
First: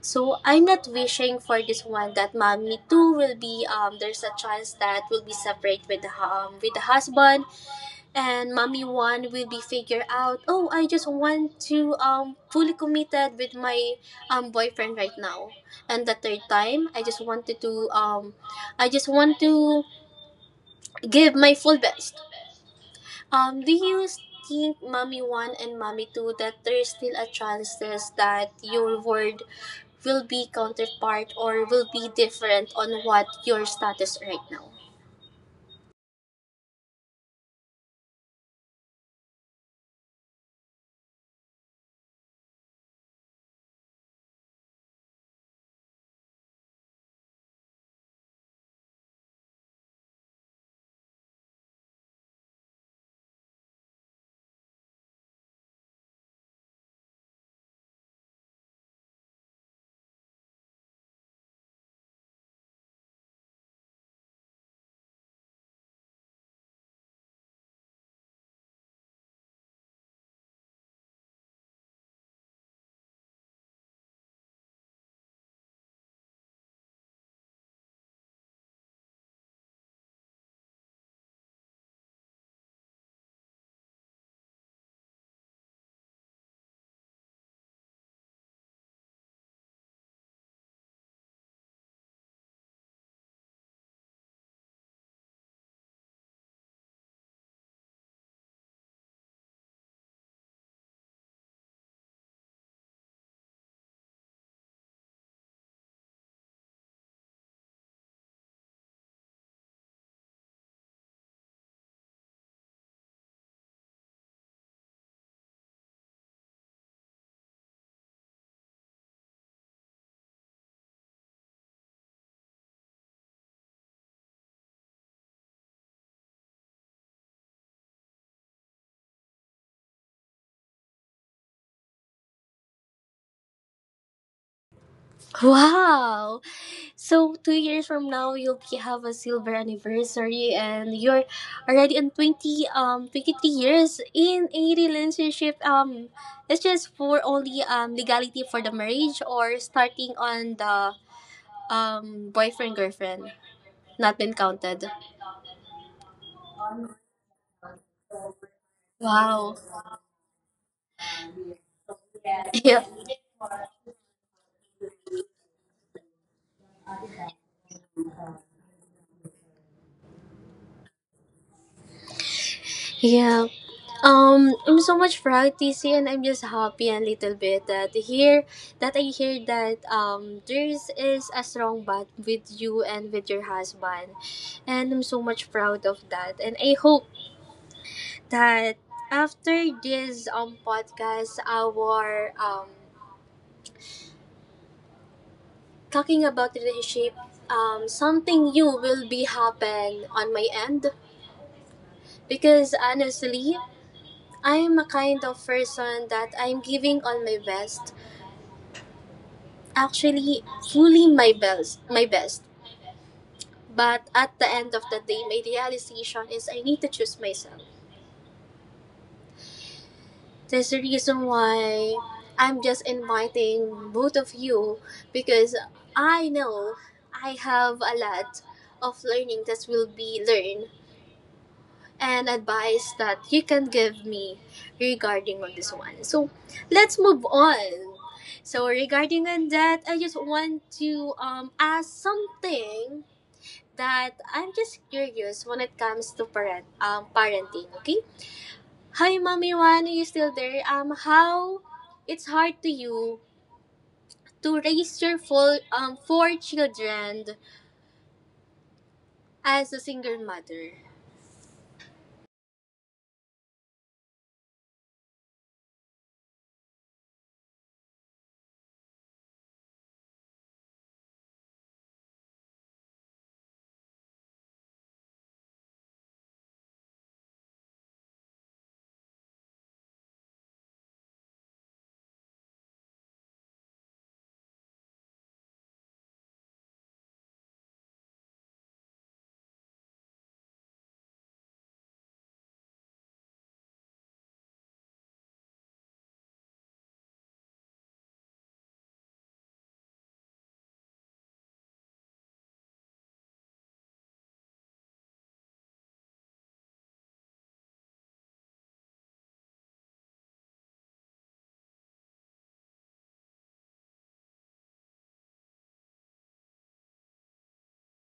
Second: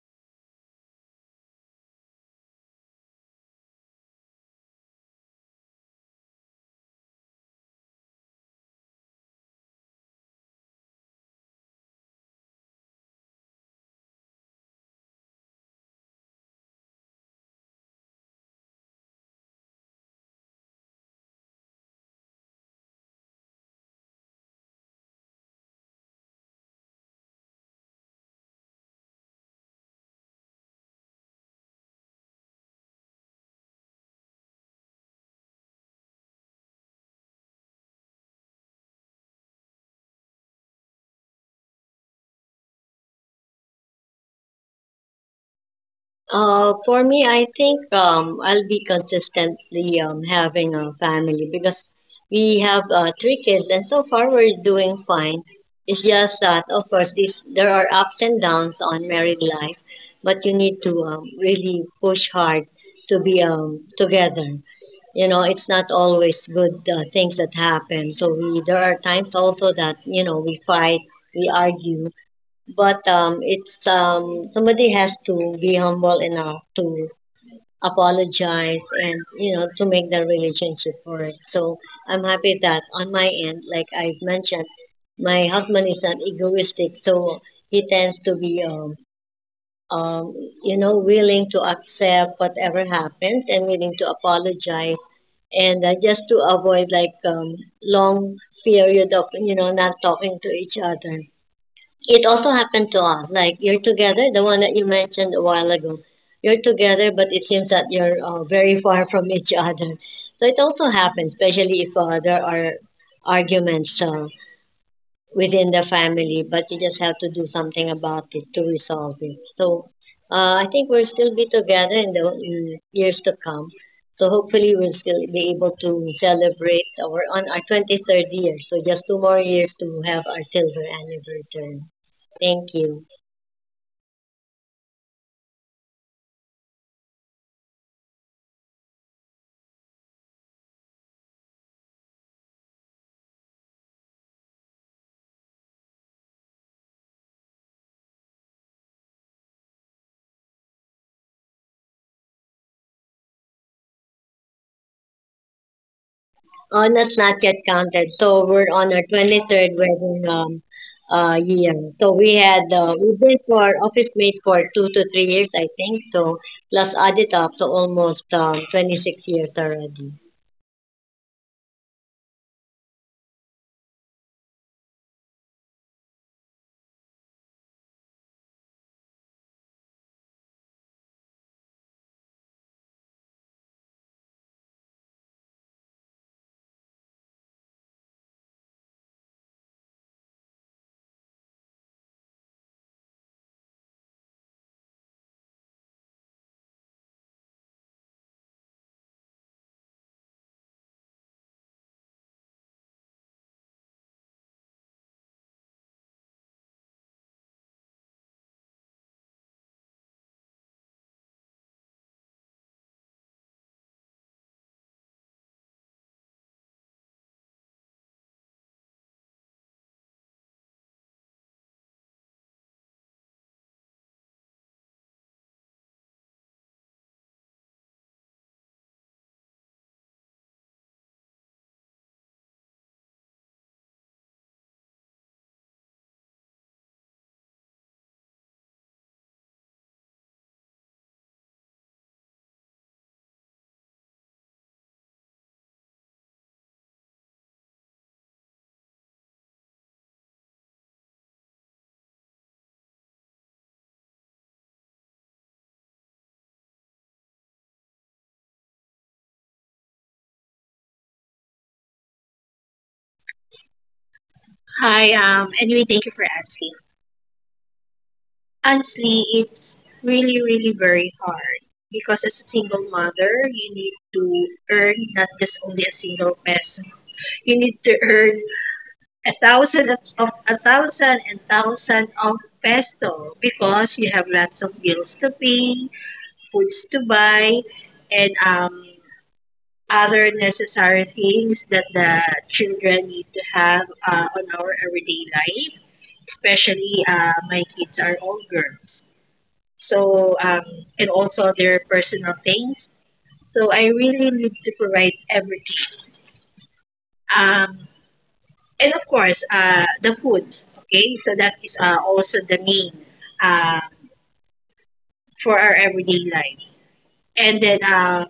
A: So I'm not wishing for this one that mommy too will be um, there's a chance that will be separate with the um, with the husband, and mommy one will be figure out oh I just want to um fully committed with my um boyfriend right now and the third time I just wanted to um I just want to give my full best. Um, do you think Mommy one and Mommy two that there is still a chances that your word will be counterpart or will be different on what your status right now?
B: Uh, for me, I think um, I'll be consistently um, having a family because we have uh, three kids, and so far we're doing fine. It's just that, of course, this there are ups and downs on married life, but you need to um, really push hard to be um, together. You know, it's not always good uh, things that happen. So we there are times also that you know we fight, we argue, but um, it's um, somebody has to be humble enough to apologize and you know to make the relationship work. So I'm happy that on my end, like I have mentioned, my husband is not egoistic, so he tends to be um, um, you know willing to accept whatever happens and willing to apologize, and uh, just to avoid like um, long period of you know not talking to each other. It also happened to us. Like you're together, the one that you mentioned a while ago. You're together, but it seems that you're uh, very far from [laughs] each other. So it also happens, especially if uh, there are arguments. So within the family, but you just have to do something about it to resolve it. So uh, I think we'll still be together in the in years to come. So hopefully we'll still be able to celebrate our on our twenty-third year. So just two more years to have our silver anniversary. Thank you.
A: Wow! So two years from now, you'll be- have a silver anniversary, and you're already in twenty um twenty three years in a relationship. Um, it's just for only um legality for the marriage or starting on the um boyfriend girlfriend not been counted.
B: Oh, that's not yet counted. So we're on our twenty-third
A: Wow.
B: wedding um, uh, year. So we had, uh,
A: Yeah.
B: we've been for office mates for two to three years, I think. So plus add it up, so almost um, twenty-six years already.
A: Yeah. Um, I'm so much proud, T C, and I'm just happy a little bit that here that I hear that um there's is is a strong bond with you and with your husband. And I'm so much proud of that. And I hope that after this um podcast our um talking about relationship um something new will be happen on my end because honestly I am a kind of person that I'm giving all my best. Actually, fully my best, my best. But at the end of the day, my realization is I need to choose myself. There's a reason why I'm just inviting both of you because I know I have a lot of learning that will be learned and advice that you can give me regarding on this one. So let's move on. So regarding on that, I just want to um ask something that I'm just curious when it comes to parent um parenting. Okay. Hi, Mommy Juan, are you still there? Um, how it's hard to you to raise your full um four children as a single mother.
B: Hi, um, anyway, thank you for asking. Honestly, it's really, really very hard because as a single mother, you need to earn not just only a single peso. You need to earn a thousand of a thousand and thousand of peso because you have lots of bills to pay, foods to buy, and um, other necessary things that the children need to have uh, on our everyday life. Especially, uh, my kids are all girls, so um, and also their personal things. So I really need to provide everything. Um, and of course uh, the foods, okay, so that is uh, also the main uh, for our everyday life, and then uh,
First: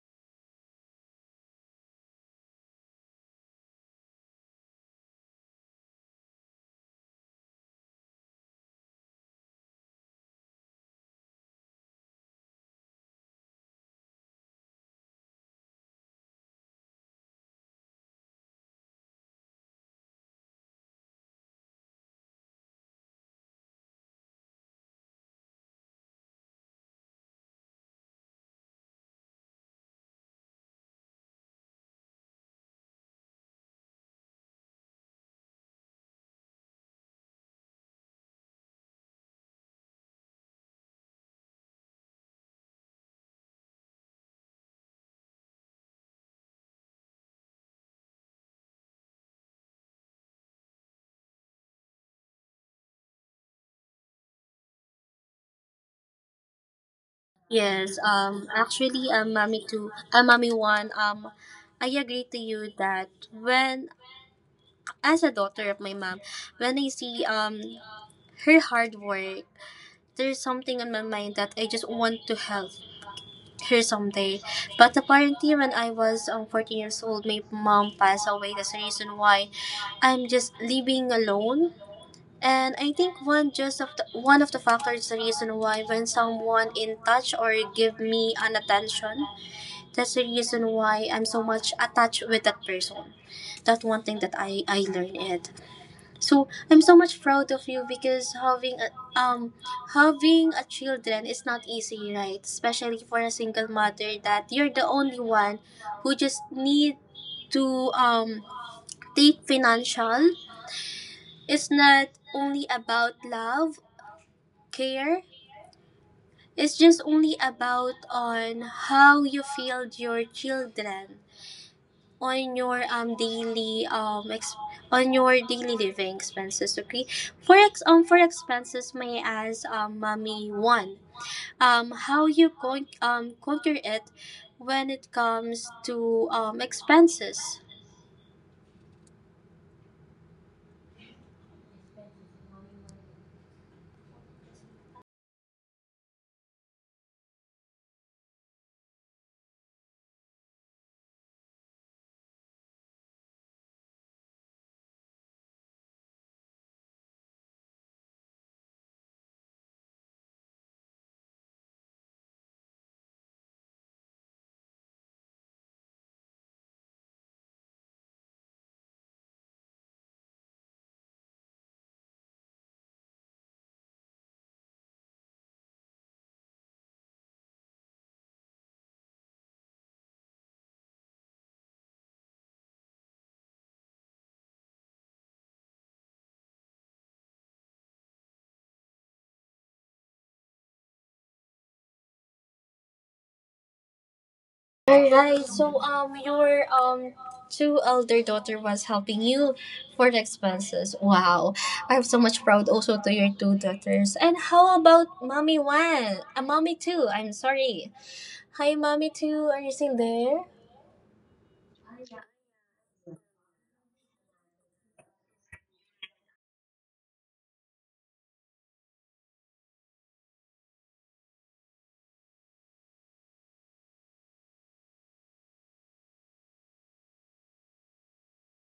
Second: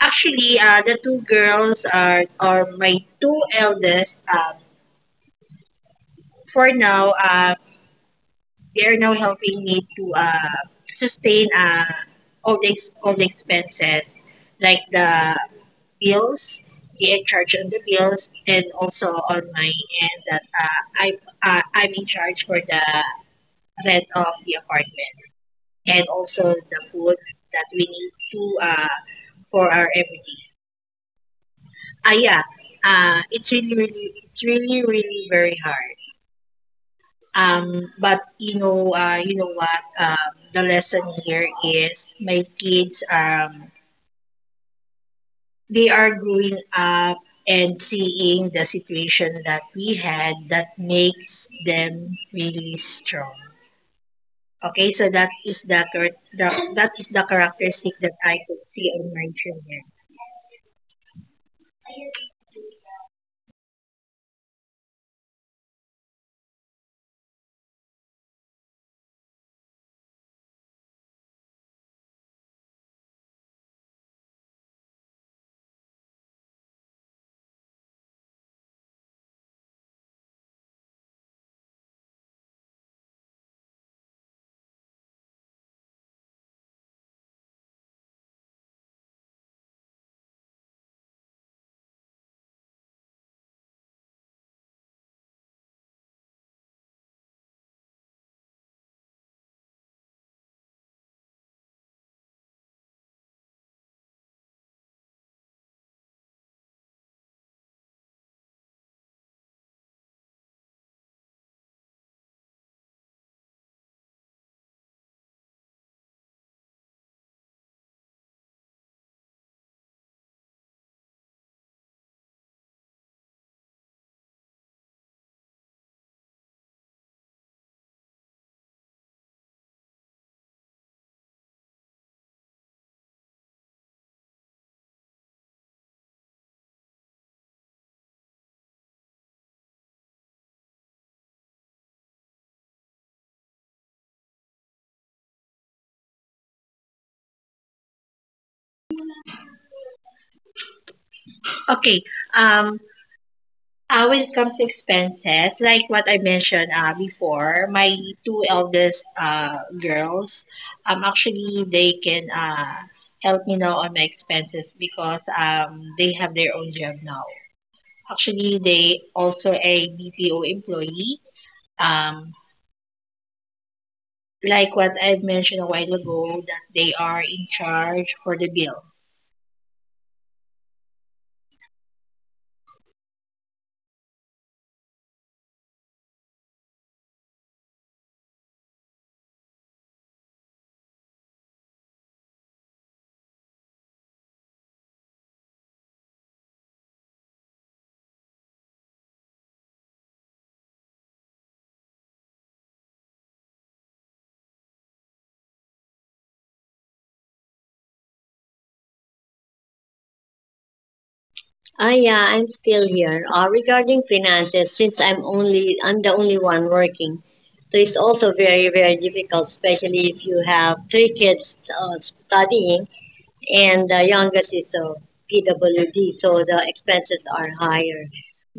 B: actually uh, the two girls are are my two eldest. Um, for now, uh, they are now helping me to uh, sustain uh, all the ex- all the expenses like the bills. They are charge on the bills, and also on my end that uh, I uh, I'm in charge for the rent of the apartment, and also the food that we need to uh, for our everyday. Ah, yeah. Uh, it's really, really, it's really, really very hard. Um, but you know, uh, you know what? Um, the lesson here is my kids. Um, they are growing up and seeing the situation that we had that makes them really strong. Okay, so that is the, char- the that is the characteristic
A: Yes,
B: that I
A: um,
B: could see
A: actually,
B: on my
A: I'm mommy
B: children.
A: two. I'm mommy one. Um, I agree to you that when, as a daughter of my mom, when I see um her hard work, there's something on my mind that I just want to help her someday. But apparently, when I was um fourteen years old, my mom passed away. That's the reason why I'm just living alone. And I think one just of the, one of the factors the reason why when someone in touch or give me an attention, that's the reason why I'm so much attached with that person. That one thing that I I learned it. So I'm so much proud of you because having a, um having a children is not easy, right? Especially for a single mother that you're the only one who just need to um take financial. It's not only about love, care. It's just only about on how you feel your children on your um daily um ex- on your daily living expenses. Okay, for ex- um for expenses may I ask um mommy one um how you going um counter it when it comes to um expenses.
B: Okay. Um, uh, when it comes to expenses, like what I mentioned uh, before, my two eldest uh, girls, um, actually they can uh, help me now on my expenses because um, they have their own job now. Actually, they also a B P O employee. Um, like what I mentioned a while ago, that they are in charge for the bills.
A: All right, so um your um two elder daughter was helping you for the expenses. Wow, I'm so much proud also to your two daughters. And how about mommy one, uh, mommy two, I'm sorry. Hi, mommy too. Are you still there?
B: Ah, yeah, I'm still here. Uh, regarding finances, since I'm only I'm the only one working, so it's also very very difficult, especially if you have three kids uh, studying, and the youngest is a P W D, so the expenses are higher.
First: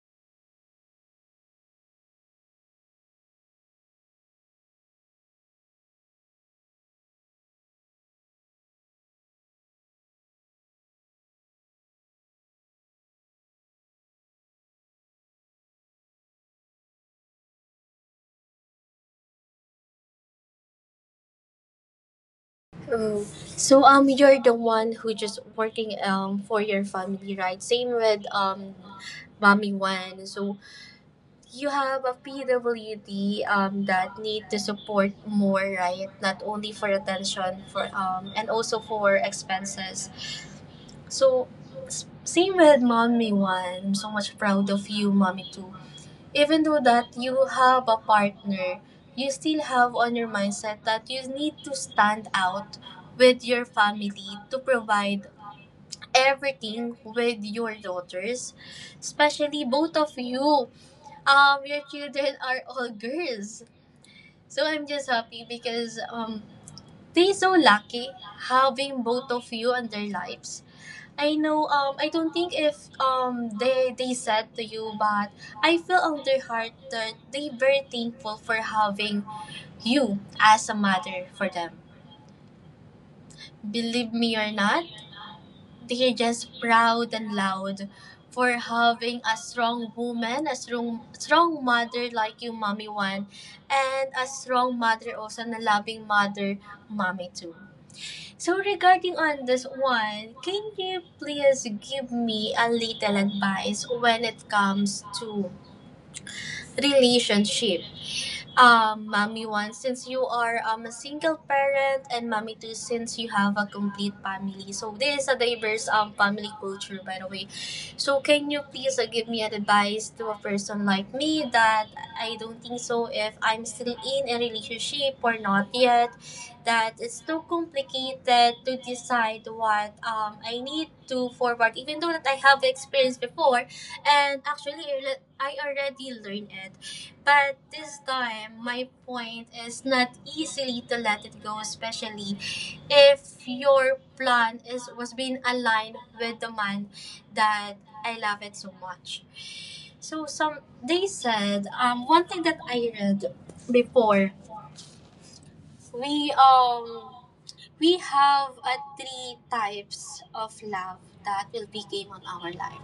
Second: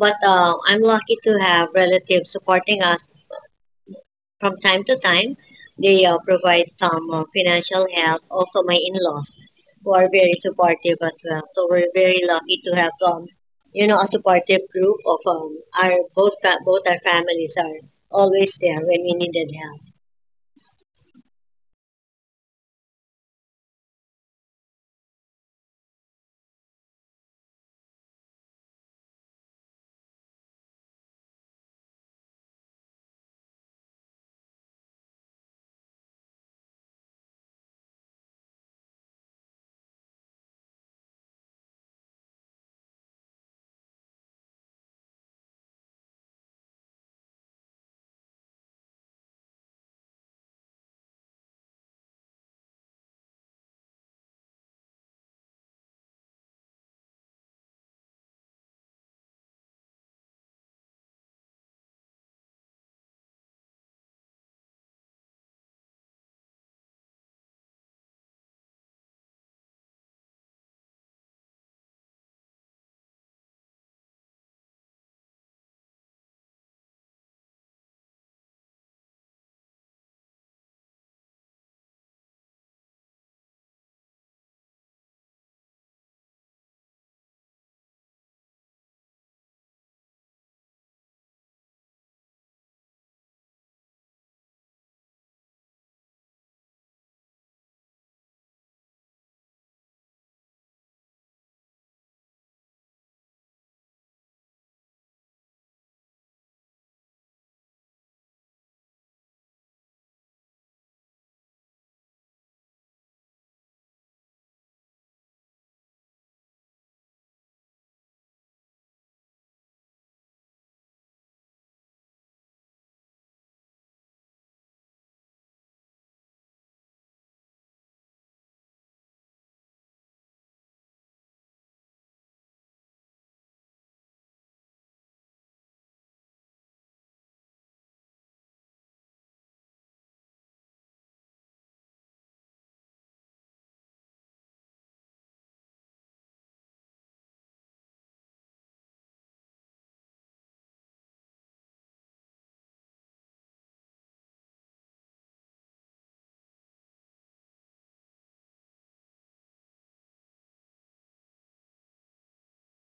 B: But uh, I'm lucky to have relatives supporting us from time to time, they uh, provide some uh, financial help. Also, my in-laws, who are very supportive as well. So we're very lucky to have um, you know, a supportive group of um, our both fa- both our families are always there when we needed help.
A: Oh, so um, you're the one who just working um for your family, right? Same with um, mommy one. So you have a P W D um that need to support more, right? Not only for attention, for um, and also for expenses. So s- same with mommy one. I'm so much proud of you, mommy two. Even though that you have a partner, you still have on your mindset that you need to stand out with your family to provide everything with your daughters, especially both of you. Um, your children are all [laughs] girls, so I'm just happy because um they so lucky having both of you on their lives. I know. Um, I don't think if um they they said to you, but I feel on their heart that they very thankful for having you as a mother for them. Believe me or not, they're just proud and loud for having a strong woman, a strong strong mother like you, mommy one, and a strong mother also, and a loving mother, mommy two. So regarding on this one, can you please give me a little advice when it comes to relationship? Um, mommy One, since you are um, a single parent, and Mommy Two, since you have a complete family, so this is a diverse um, family culture, by the way. So can you please uh, give me an advice to a person like me that I don't think so if I'm still in a relationship or not yet, that it's too complicated to decide what um, I need to forward, even though that I have experience before. And actually, i alre- I already learned it. But this time, my point is not easily to let it go, especially if your plan is was being aligned with the man that I love it so much. So some they said um one thing that I read before. We um we have uh, three types of love that will be came on our life.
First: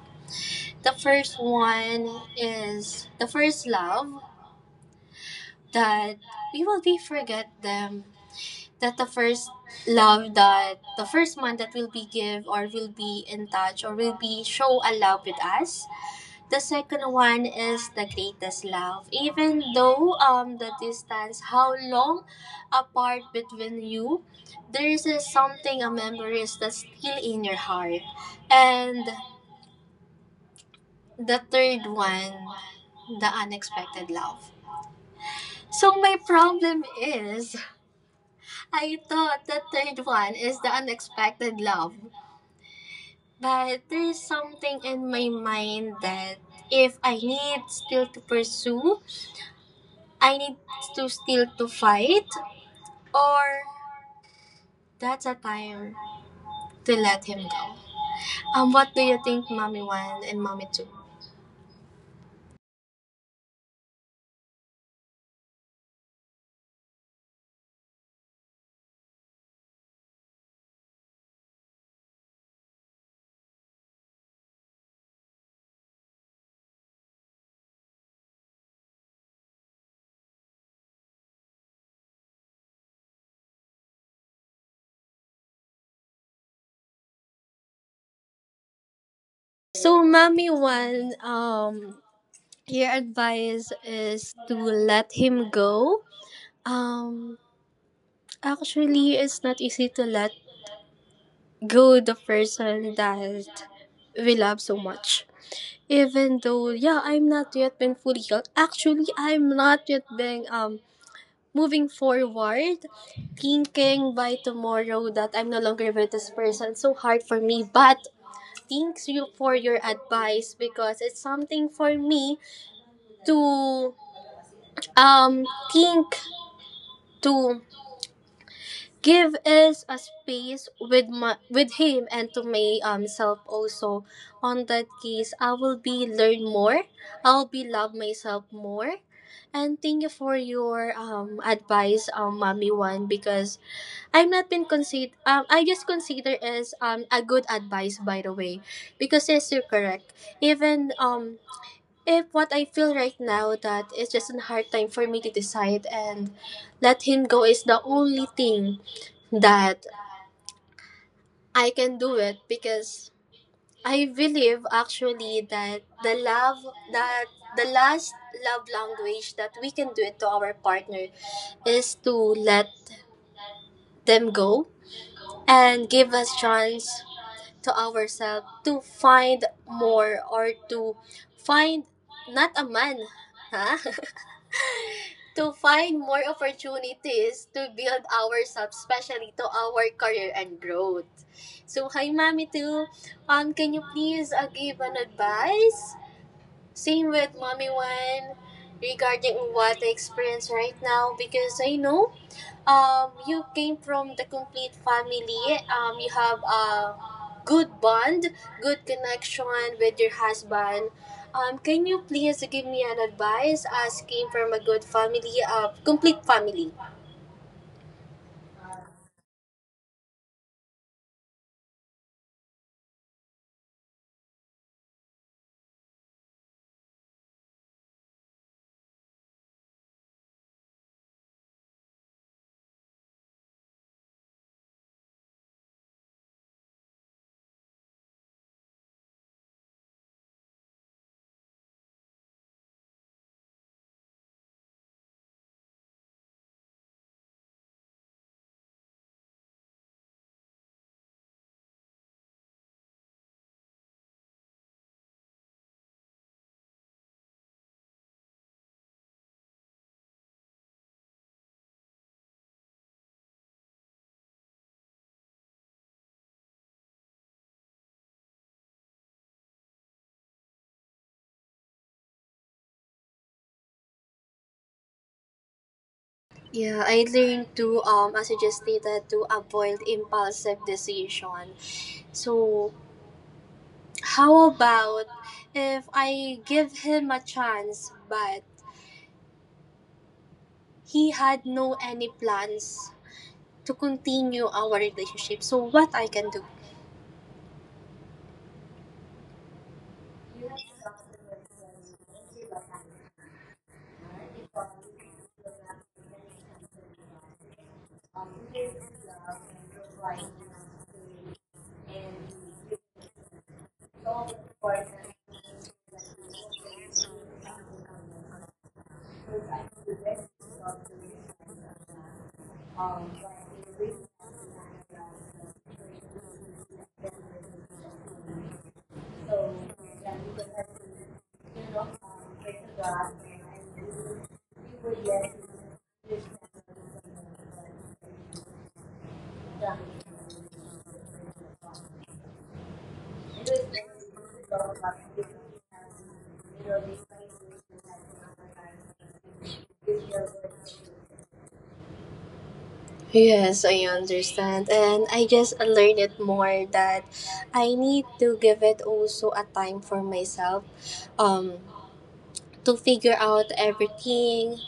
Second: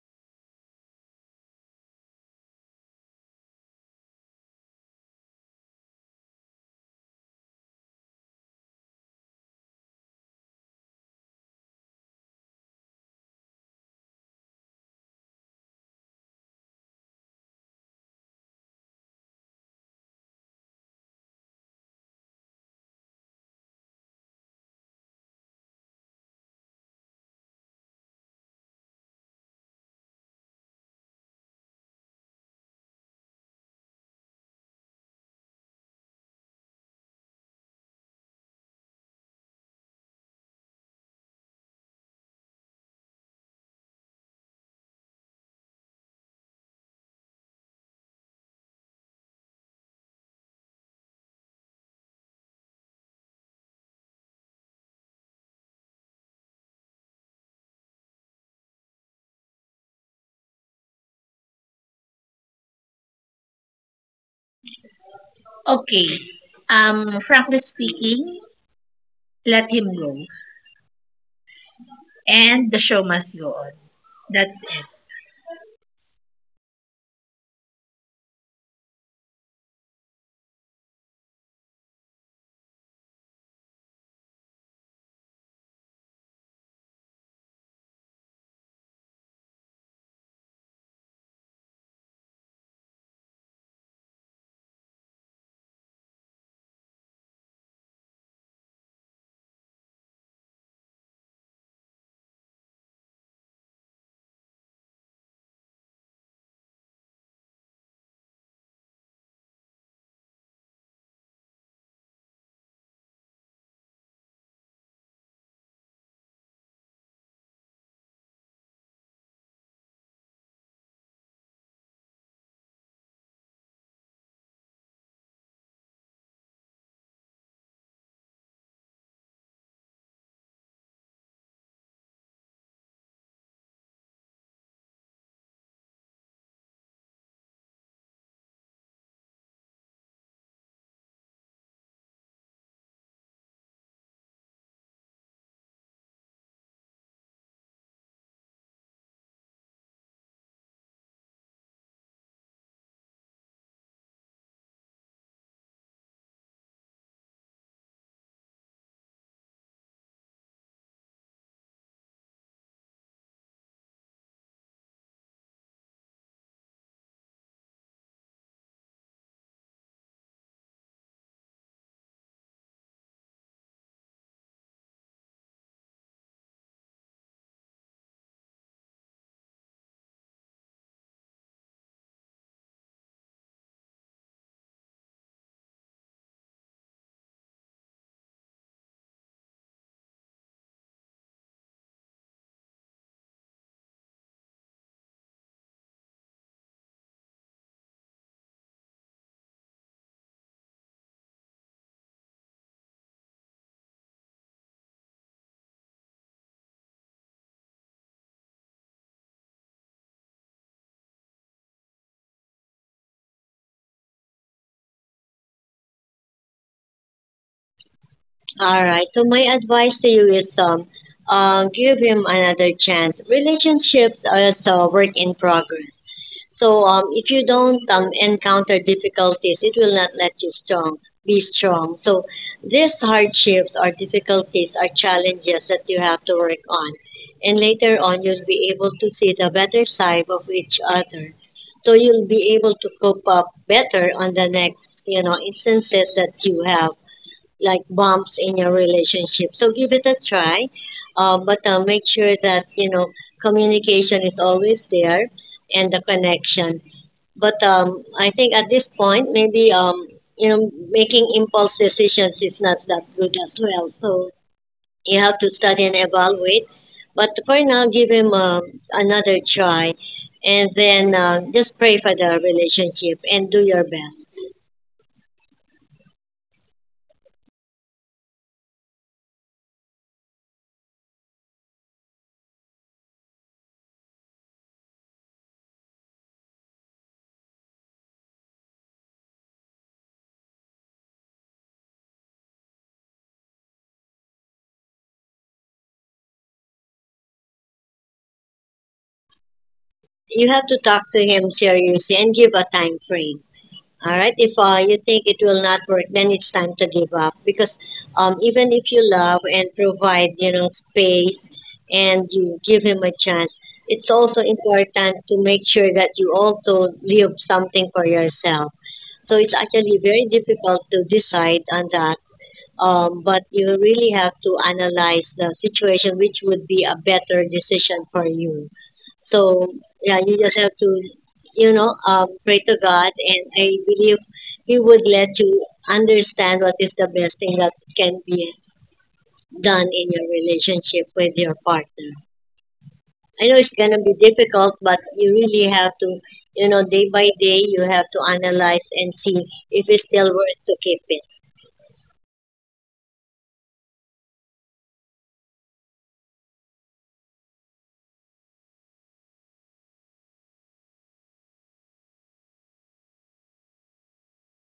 A: The first one is the first love that we will be forget them, that the first love, that the first one that will be give or will be in touch or will be show a love with us. The second one is the greatest love, even though um the distance how long apart between you, there is a something, a memories that's still in your heart. And the third one, the unexpected love. So my problem is, I thought the third one is the unexpected love. But there's something in my mind that if I need still to pursue, I need to still to fight, or that's a time to let him go. Um, what do you think, Mommy One and Mommy Two?
B: Okay. Um, frankly speaking, let him go. And the show must go on. That's it.
A: So, Mommy One, um, your advice is to let him go. Um, Actually, it's not easy to let go the person that we love so much. Even though, yeah, I'm not yet been fully healed. Actually, I'm not yet being um moving forward, thinking by tomorrow that I'm no longer with this person. So hard for me, but thanks you for your advice because it's something for me to um think, to give us a space with my, with him, and to my um, self also. On that case, I will be learn more. I'll be love myself more. And thank you for your um advice, um Mommy One, because I'm not been consider, um I just consider as um a good advice, by the way, because yes, you're correct, even um if what I feel right now that it's just a hard time for me to decide, and let him go is the only thing that I can do it, because I believe actually that the love that the last love language that we can do it to our partner is to let them go and give us chance to ourselves to find more, or to find not a man, huh? [laughs] To find more opportunities to build ourselves, especially to our career and growth. So, hi, Mommy Two. Um, can you please uh, give an advice? Same with Mommy One regarding what I experience right now, because I know, um, you came from the complete family. Um, you have a good bond, good connection with your husband. Um, can you please give me an advice as came from a good family, a complete family?
B: All right. So my advice to you is um, um, give him another chance. Relationships are also a work in progress. So um, if you don't um, encounter difficulties, it will not let you strong be strong. So these hardships or difficulties are challenges that you have to work on, and later on you'll be able to see the better side of each other. So you'll be able to cope up better on the next you know instances that you have like bumps in your relationship. So give it a try, uh, but uh, make sure that you know communication is always there and the connection. But um, I think at this point, maybe um, you know making impulse decisions is not that good as well. So you have to study and evaluate. But for now, give him uh, another try, and then uh, just pray for the relationship and do your best.
A: Yeah, I learned to, um, as you just stated, to avoid impulsive decision. So, how about if I give him a chance, but he had no any plans to continue our relationship. So what I can do?
B: You have to talk to him seriously and give a time frame. All right. If uh, you think it will not work, then it's time to give up because um, even if you love and provide, you know, space and you give him a chance, it's also important to make sure that you also leave something for yourself. So it's actually very difficult to decide on that, um, but you really have to analyze the situation, which would be a better decision for you. So yeah, you just have to, you know, um, pray to God, and I believe He would let you understand what is the best thing that can be done in your relationship with your partner. I know it's gonna be difficult, but you really have to, you know, day by day, you have to analyze and see if it's still worth to keep it.
A: Yes, I understand. And I just learned it more that I need to give it also a time for myself, um, to figure out everything,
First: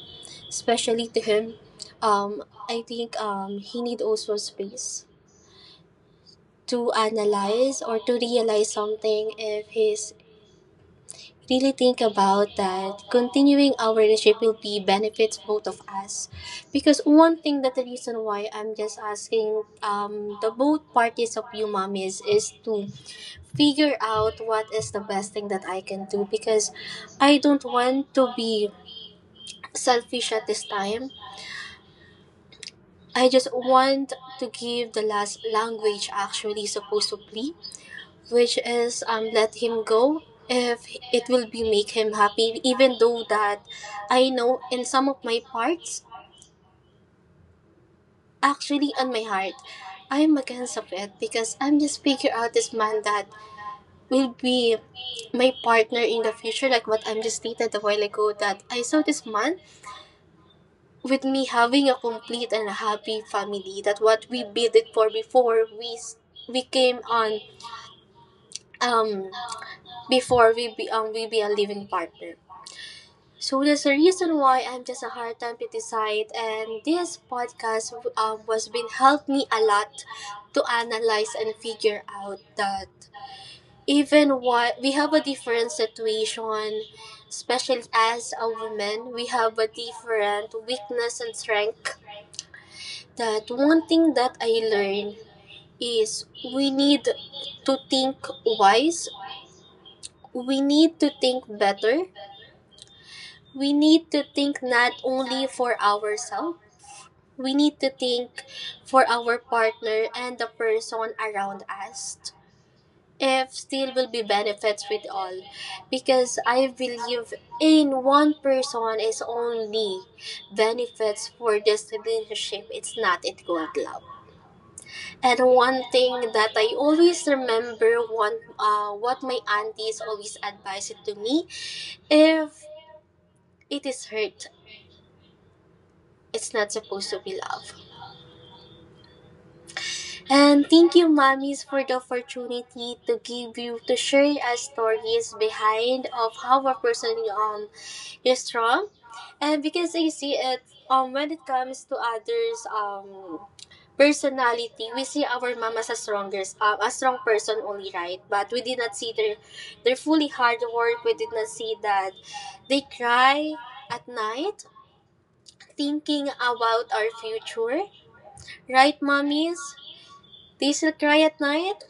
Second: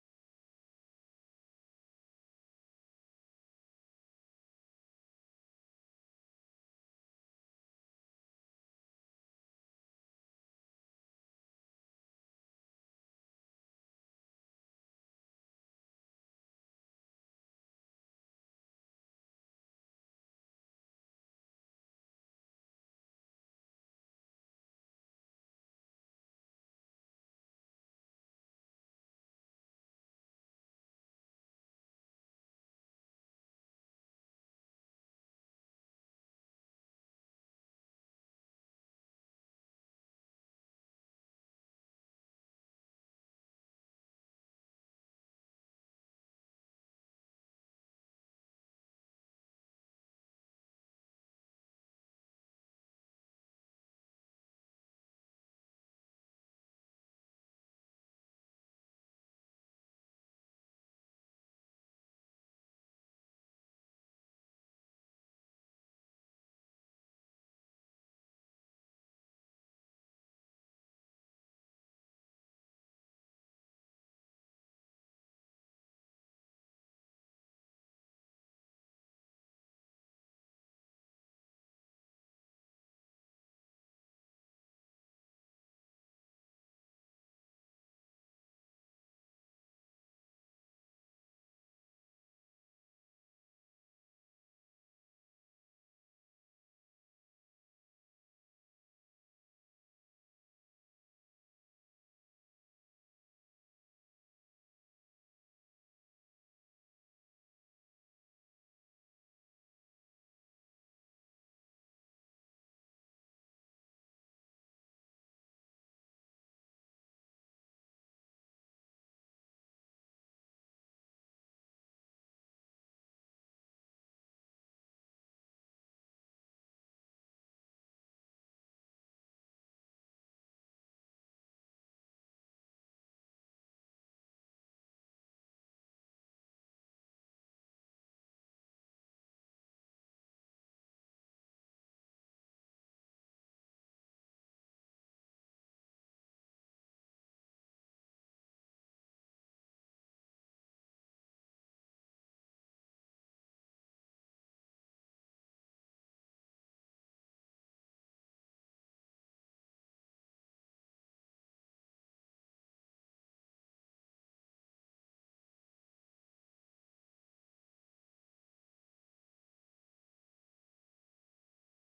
A: especially to him. Um, I think um, he need also space to analyze or to realize something if he's really think about that continuing our relationship will be benefits both of us, because one thing that the reason why I'm just asking, um the both parties of you mommies, is to figure out what is the best thing that I can do, because I don't want to be selfish at this time. I just want to give the last language actually supposed to be, which is um let him go if it will be make him happy, even though that I know in some of my parts, actually on my heart, I'm against of it, because I'm just figure out this man that will be my partner in the future, like what I'm just stated a while ago that I saw this man with me having a complete and a happy family, that what we bid it for before we s- we came on, um before we be um we be a living partner. So there's a reason why I'm just a hard time to decide, and this podcast um, was been helped me a lot to analyze and figure out that even what we have a different situation, especially as a woman, we have a different weakness and strength. That one thing that I learned is we need to think wise. We need to think better. We need to think not only for ourselves. We need to think for our partner and the person around us if still will be benefits with all, because I believe in one person is only benefits for this relationship, it's not it called love. And one thing that I always remember, one, uh, what my aunties always advised to me, if it is hurt, it's not supposed to be love. And thank you, mommies, for the opportunity to give you to share our stories behind of how a person um is strong, and because I see it um when it comes to others um personality, we see our mom as a strongest uh, a strong person only, right? But we did not see their their fully hard work. We did not see that they cry at night, thinking about our future, right, mommies? They still cry at night.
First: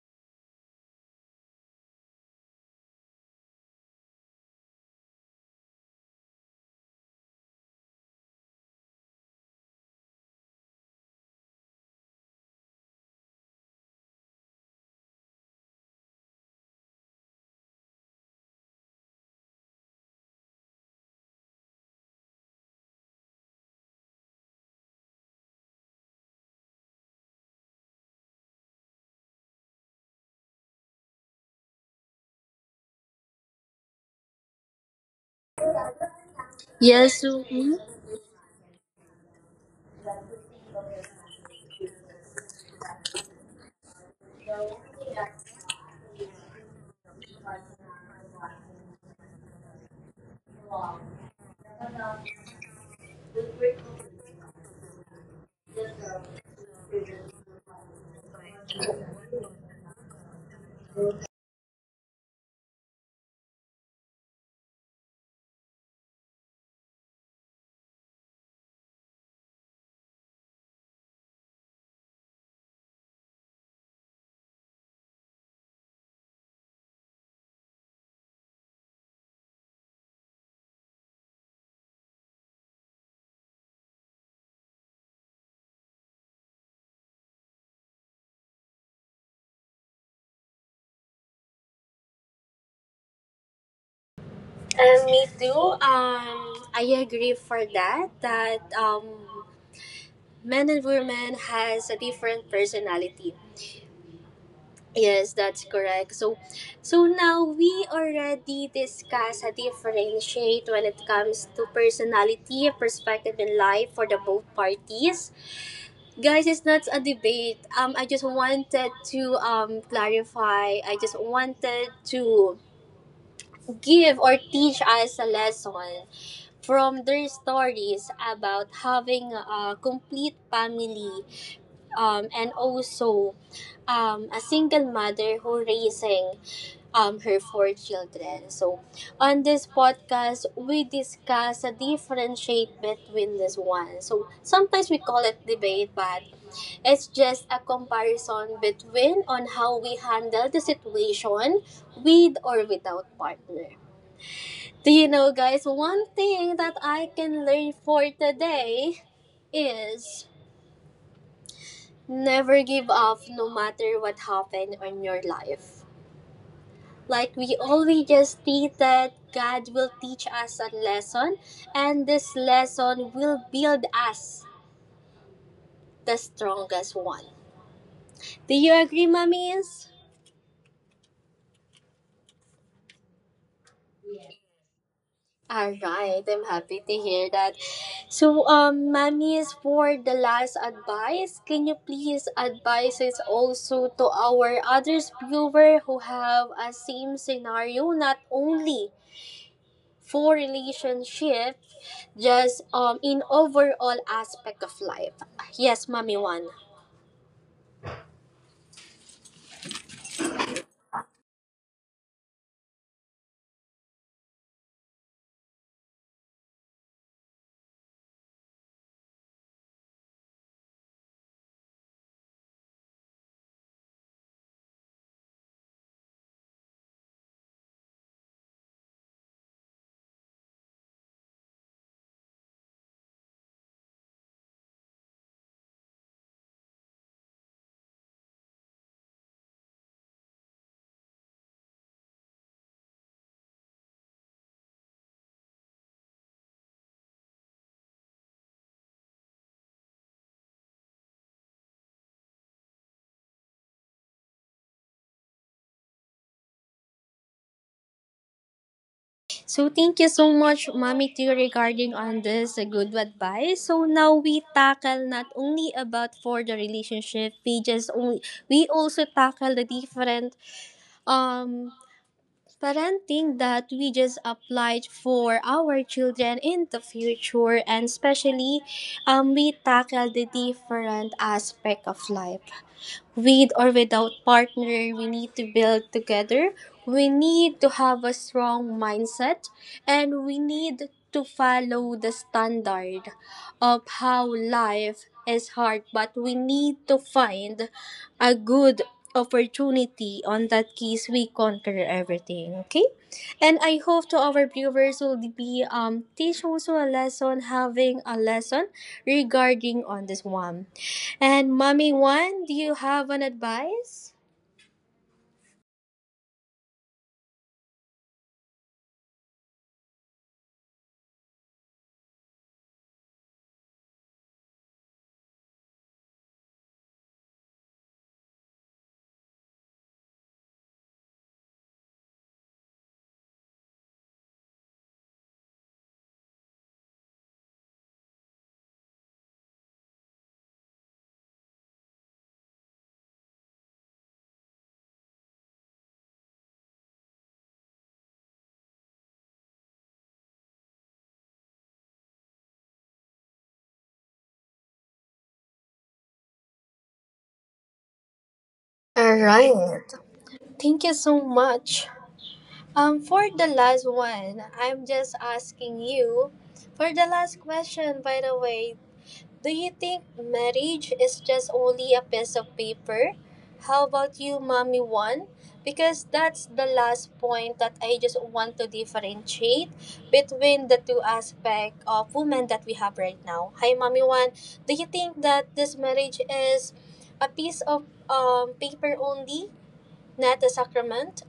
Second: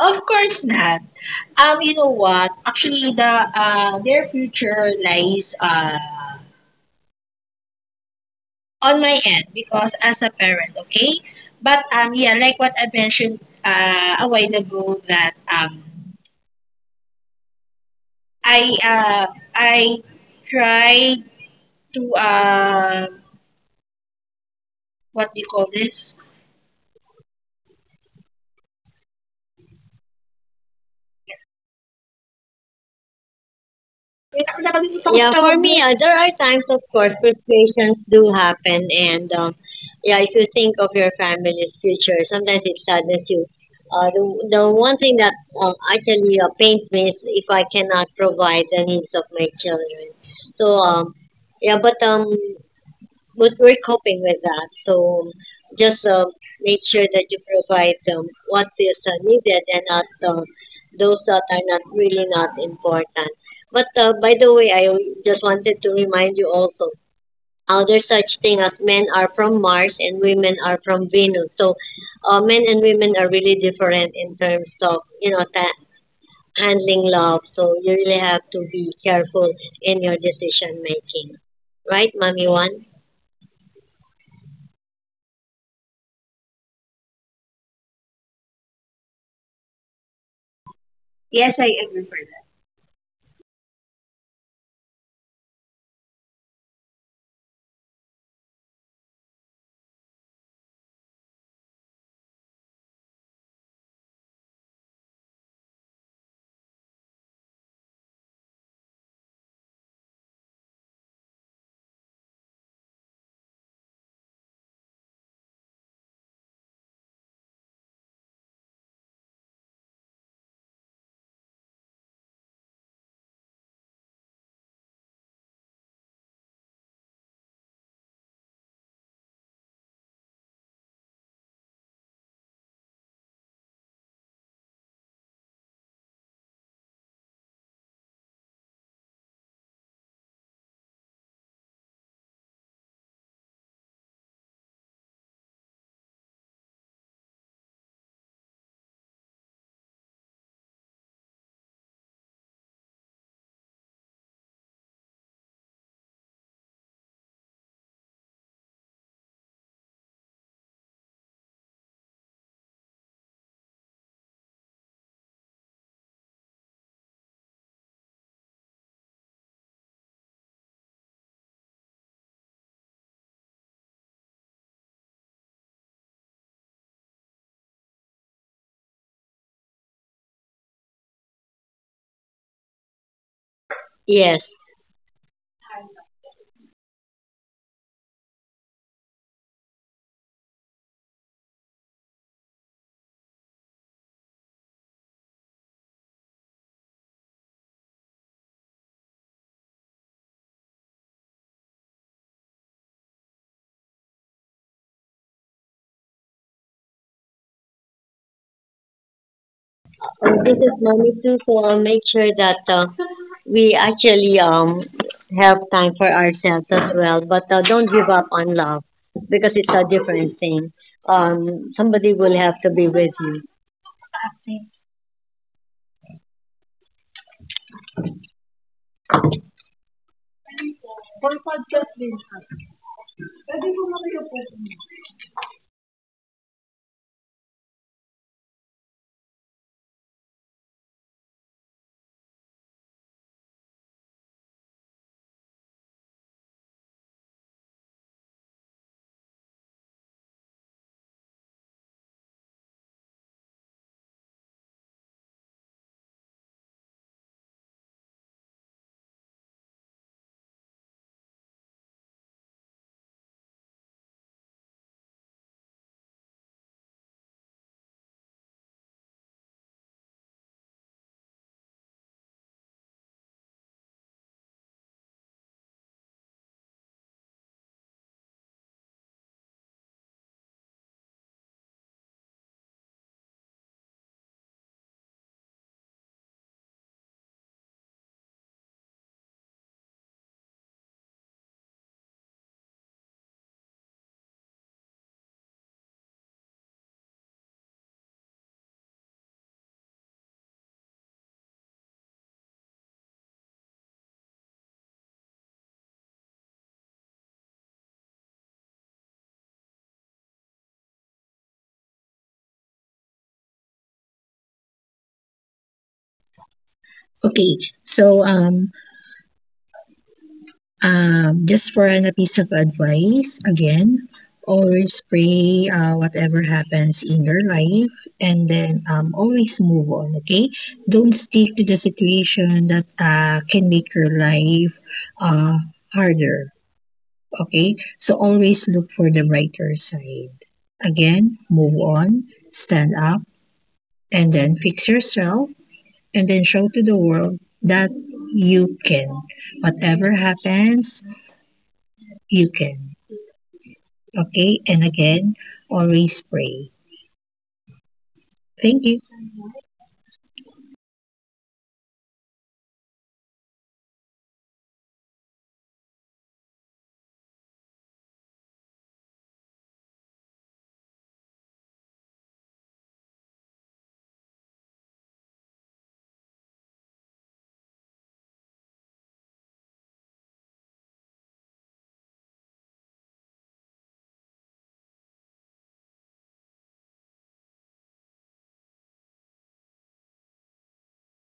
B: Of course not. Um, you know what? Actually, the uh, their future lies uh, on my end because as a parent, okay. But um, yeah, like what I mentioned uh, a while ago, that um, I uh, I tried to uh, what do you call this? Yeah, for me, uh, there are times, of course,
A: Yes, so- mhm.
B: frustrations do happen, and um, yeah, if you think of your family's future, sometimes it saddens you. Uh, the, the one thing that um, actually uh, pains me is if I cannot provide the needs of my children. So um, yeah, but um, but we're coping with that. So just um, make sure that you provide um, what is uh, needed and not um, those that are not really not important. But uh, by the way, I just wanted to remind you also how there's such thing as men are from Mars and women are from Venus. So uh, men and women are really different in terms of you know ta- handling love. So you really have to be careful in your decision making, right, Mommy? One. Yes, I agree.
A: Uh, me too. Um, I agree for that. That, um, men and women has a different personality. Yes, that's correct. So, so now we already discuss a differentiate when it comes to personality, perspective in life, for the both parties. Guys, it's not a debate. Um, I just wanted to um clarify. I just wanted to give or teach us a lesson from their stories about having a complete family, um, and also um, a single mother who raising um, her four children. So on this podcast, we discuss a differentiate between this one. So sometimes we call it debate, but it's just a comparison between on how we handle the situation with or without partner. Do you know, guys, one thing that I can learn for today is never give up no matter what happened in your life. Like, we always just think that God will teach us a lesson, and this lesson will build us the strongest one. Do you agree, mummies?
B: Yes,
A: All right, I'm happy to hear that. So, um, Mami, for the last advice, can you please advise us also to our others viewer who have a same scenario, not only for relationship, just um in overall aspect of life. Yes, Mami, One.
B: this is money too. So I'll make sure that uh, we actually um have time for ourselves as well. But uh, don't give up on love because it's a different thing. Um, somebody will have to be with
A: So thank you so much, Mommy T, regarding on this uh, good advice. So now we tackle not only about for the relationship, we just only we also tackle the different um parenting that we just applied for our children in the future, and especially um we tackle the different aspect of life with or without partner. We need to build together. We need to have a strong mindset, and we need to follow the standard of how life is hard, but we need to find a good opportunity. On that case, we conquer everything. Okay, and I hope to our viewers will be um teach also a lesson, having a lesson regarding on this one. And Mommy One, do you have an advice?
B: you. Um, just for an, a piece of advice, again, always pray uh, whatever happens in your life, and then um, always move on, okay? Don't stick to the situation that uh, can make your life uh, harder, okay? So always look for the brighter side. Again, move on, stand up, and then fix yourself and then show to the world that you can. Whatever happens, you can. Okay, and again, always pray. Thank you.
A: All right. Thank you so much. Um, for the last one, I'm just asking you for the last question. By the way, do you think marriage is just only a piece of paper? How about you, Mommy One? Because that's the last point that I just want to differentiate between the two aspects of women that we have right now. Hi, Mommy One. Do you think that this marriage is a piece of um, paper only, not a sacrament?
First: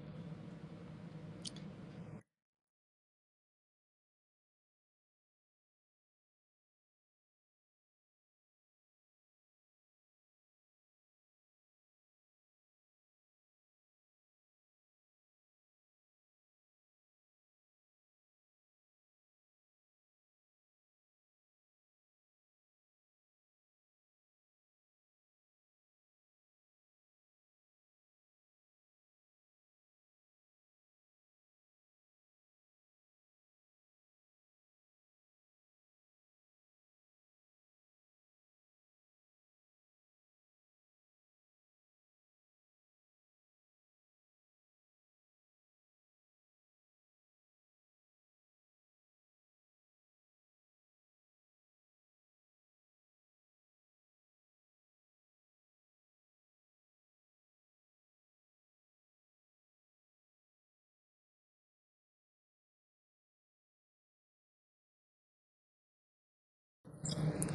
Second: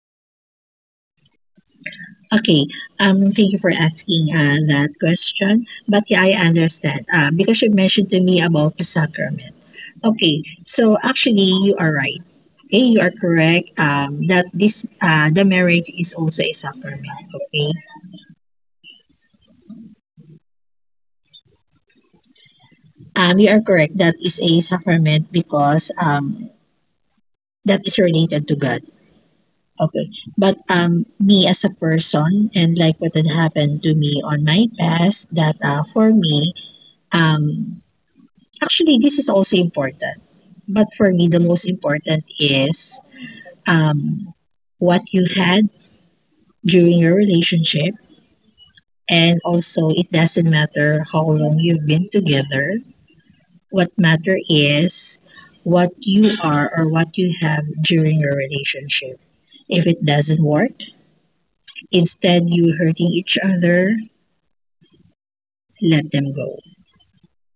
B: Okay, um, thank you for asking uh, that question. But yeah, I understand uh, because you mentioned to me about the sacrament. Okay, so actually, you are right. Okay, you are correct. Um, that this uh, the marriage is also a sacrament. Okay, um, you are correct. That is a sacrament because um, that is related to God. Okay. But um, me as a person and like what had happened to me on my past. That uh, for me, um, actually, this is also important. But for me, the most important is um, what you had during your relationship. And also, it doesn't matter how long you've been together. What matter is what you are or what you have during your relationship. If it doesn't work, instead you hurting each other, let them go.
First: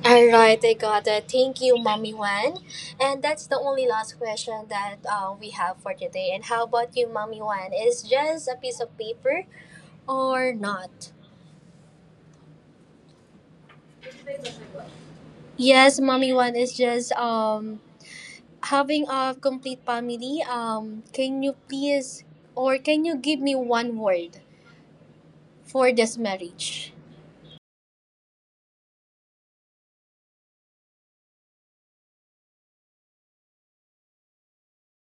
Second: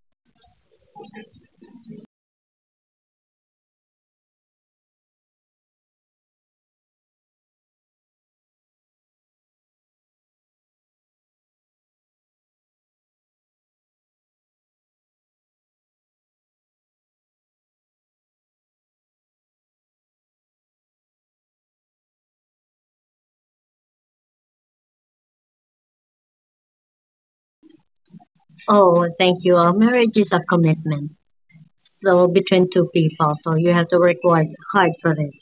A: All right, I got it. Thank you, Mommy Wan. And that's the only last question that uh, we have for today. And how about you, Mommy Wan? Is just a piece of paper or not? Yes, Mommy Wan is just um having a complete family. Um, can you please or can you give me one word for this marriage?
B: Oh, thank you. Uh, marriage is a commitment. So between two people, so you have to work hard, hard for it.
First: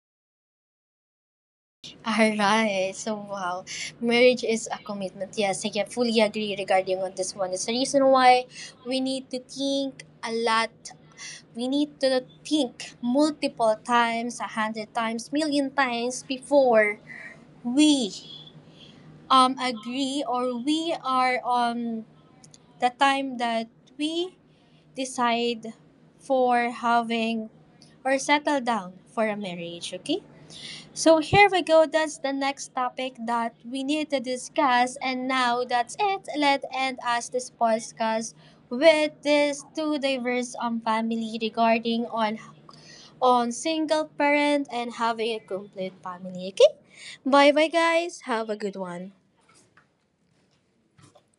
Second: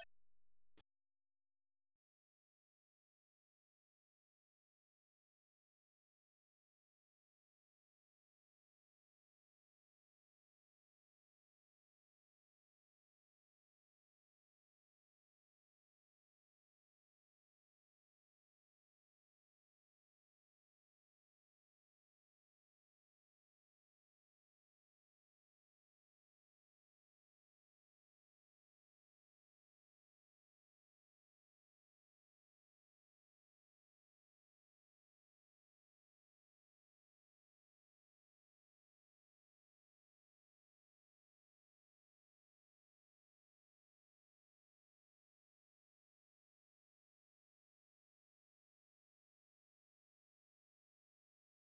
A: All right. So wow, marriage is a commitment. Yes, I can fully agree regarding on this one. It's the reason why we need to think a lot. We need to think multiple times, a hundred times, million times, before we um agree, or we are on the time that we decide for having or settle down for a marriage. Okay. So here we go. That's the next topic that we need to discuss. And now that's it. Let end us this podcast with these two diverse um family regarding on on single parent and having a complete family. Okay. Bye bye, guys. Have a good one.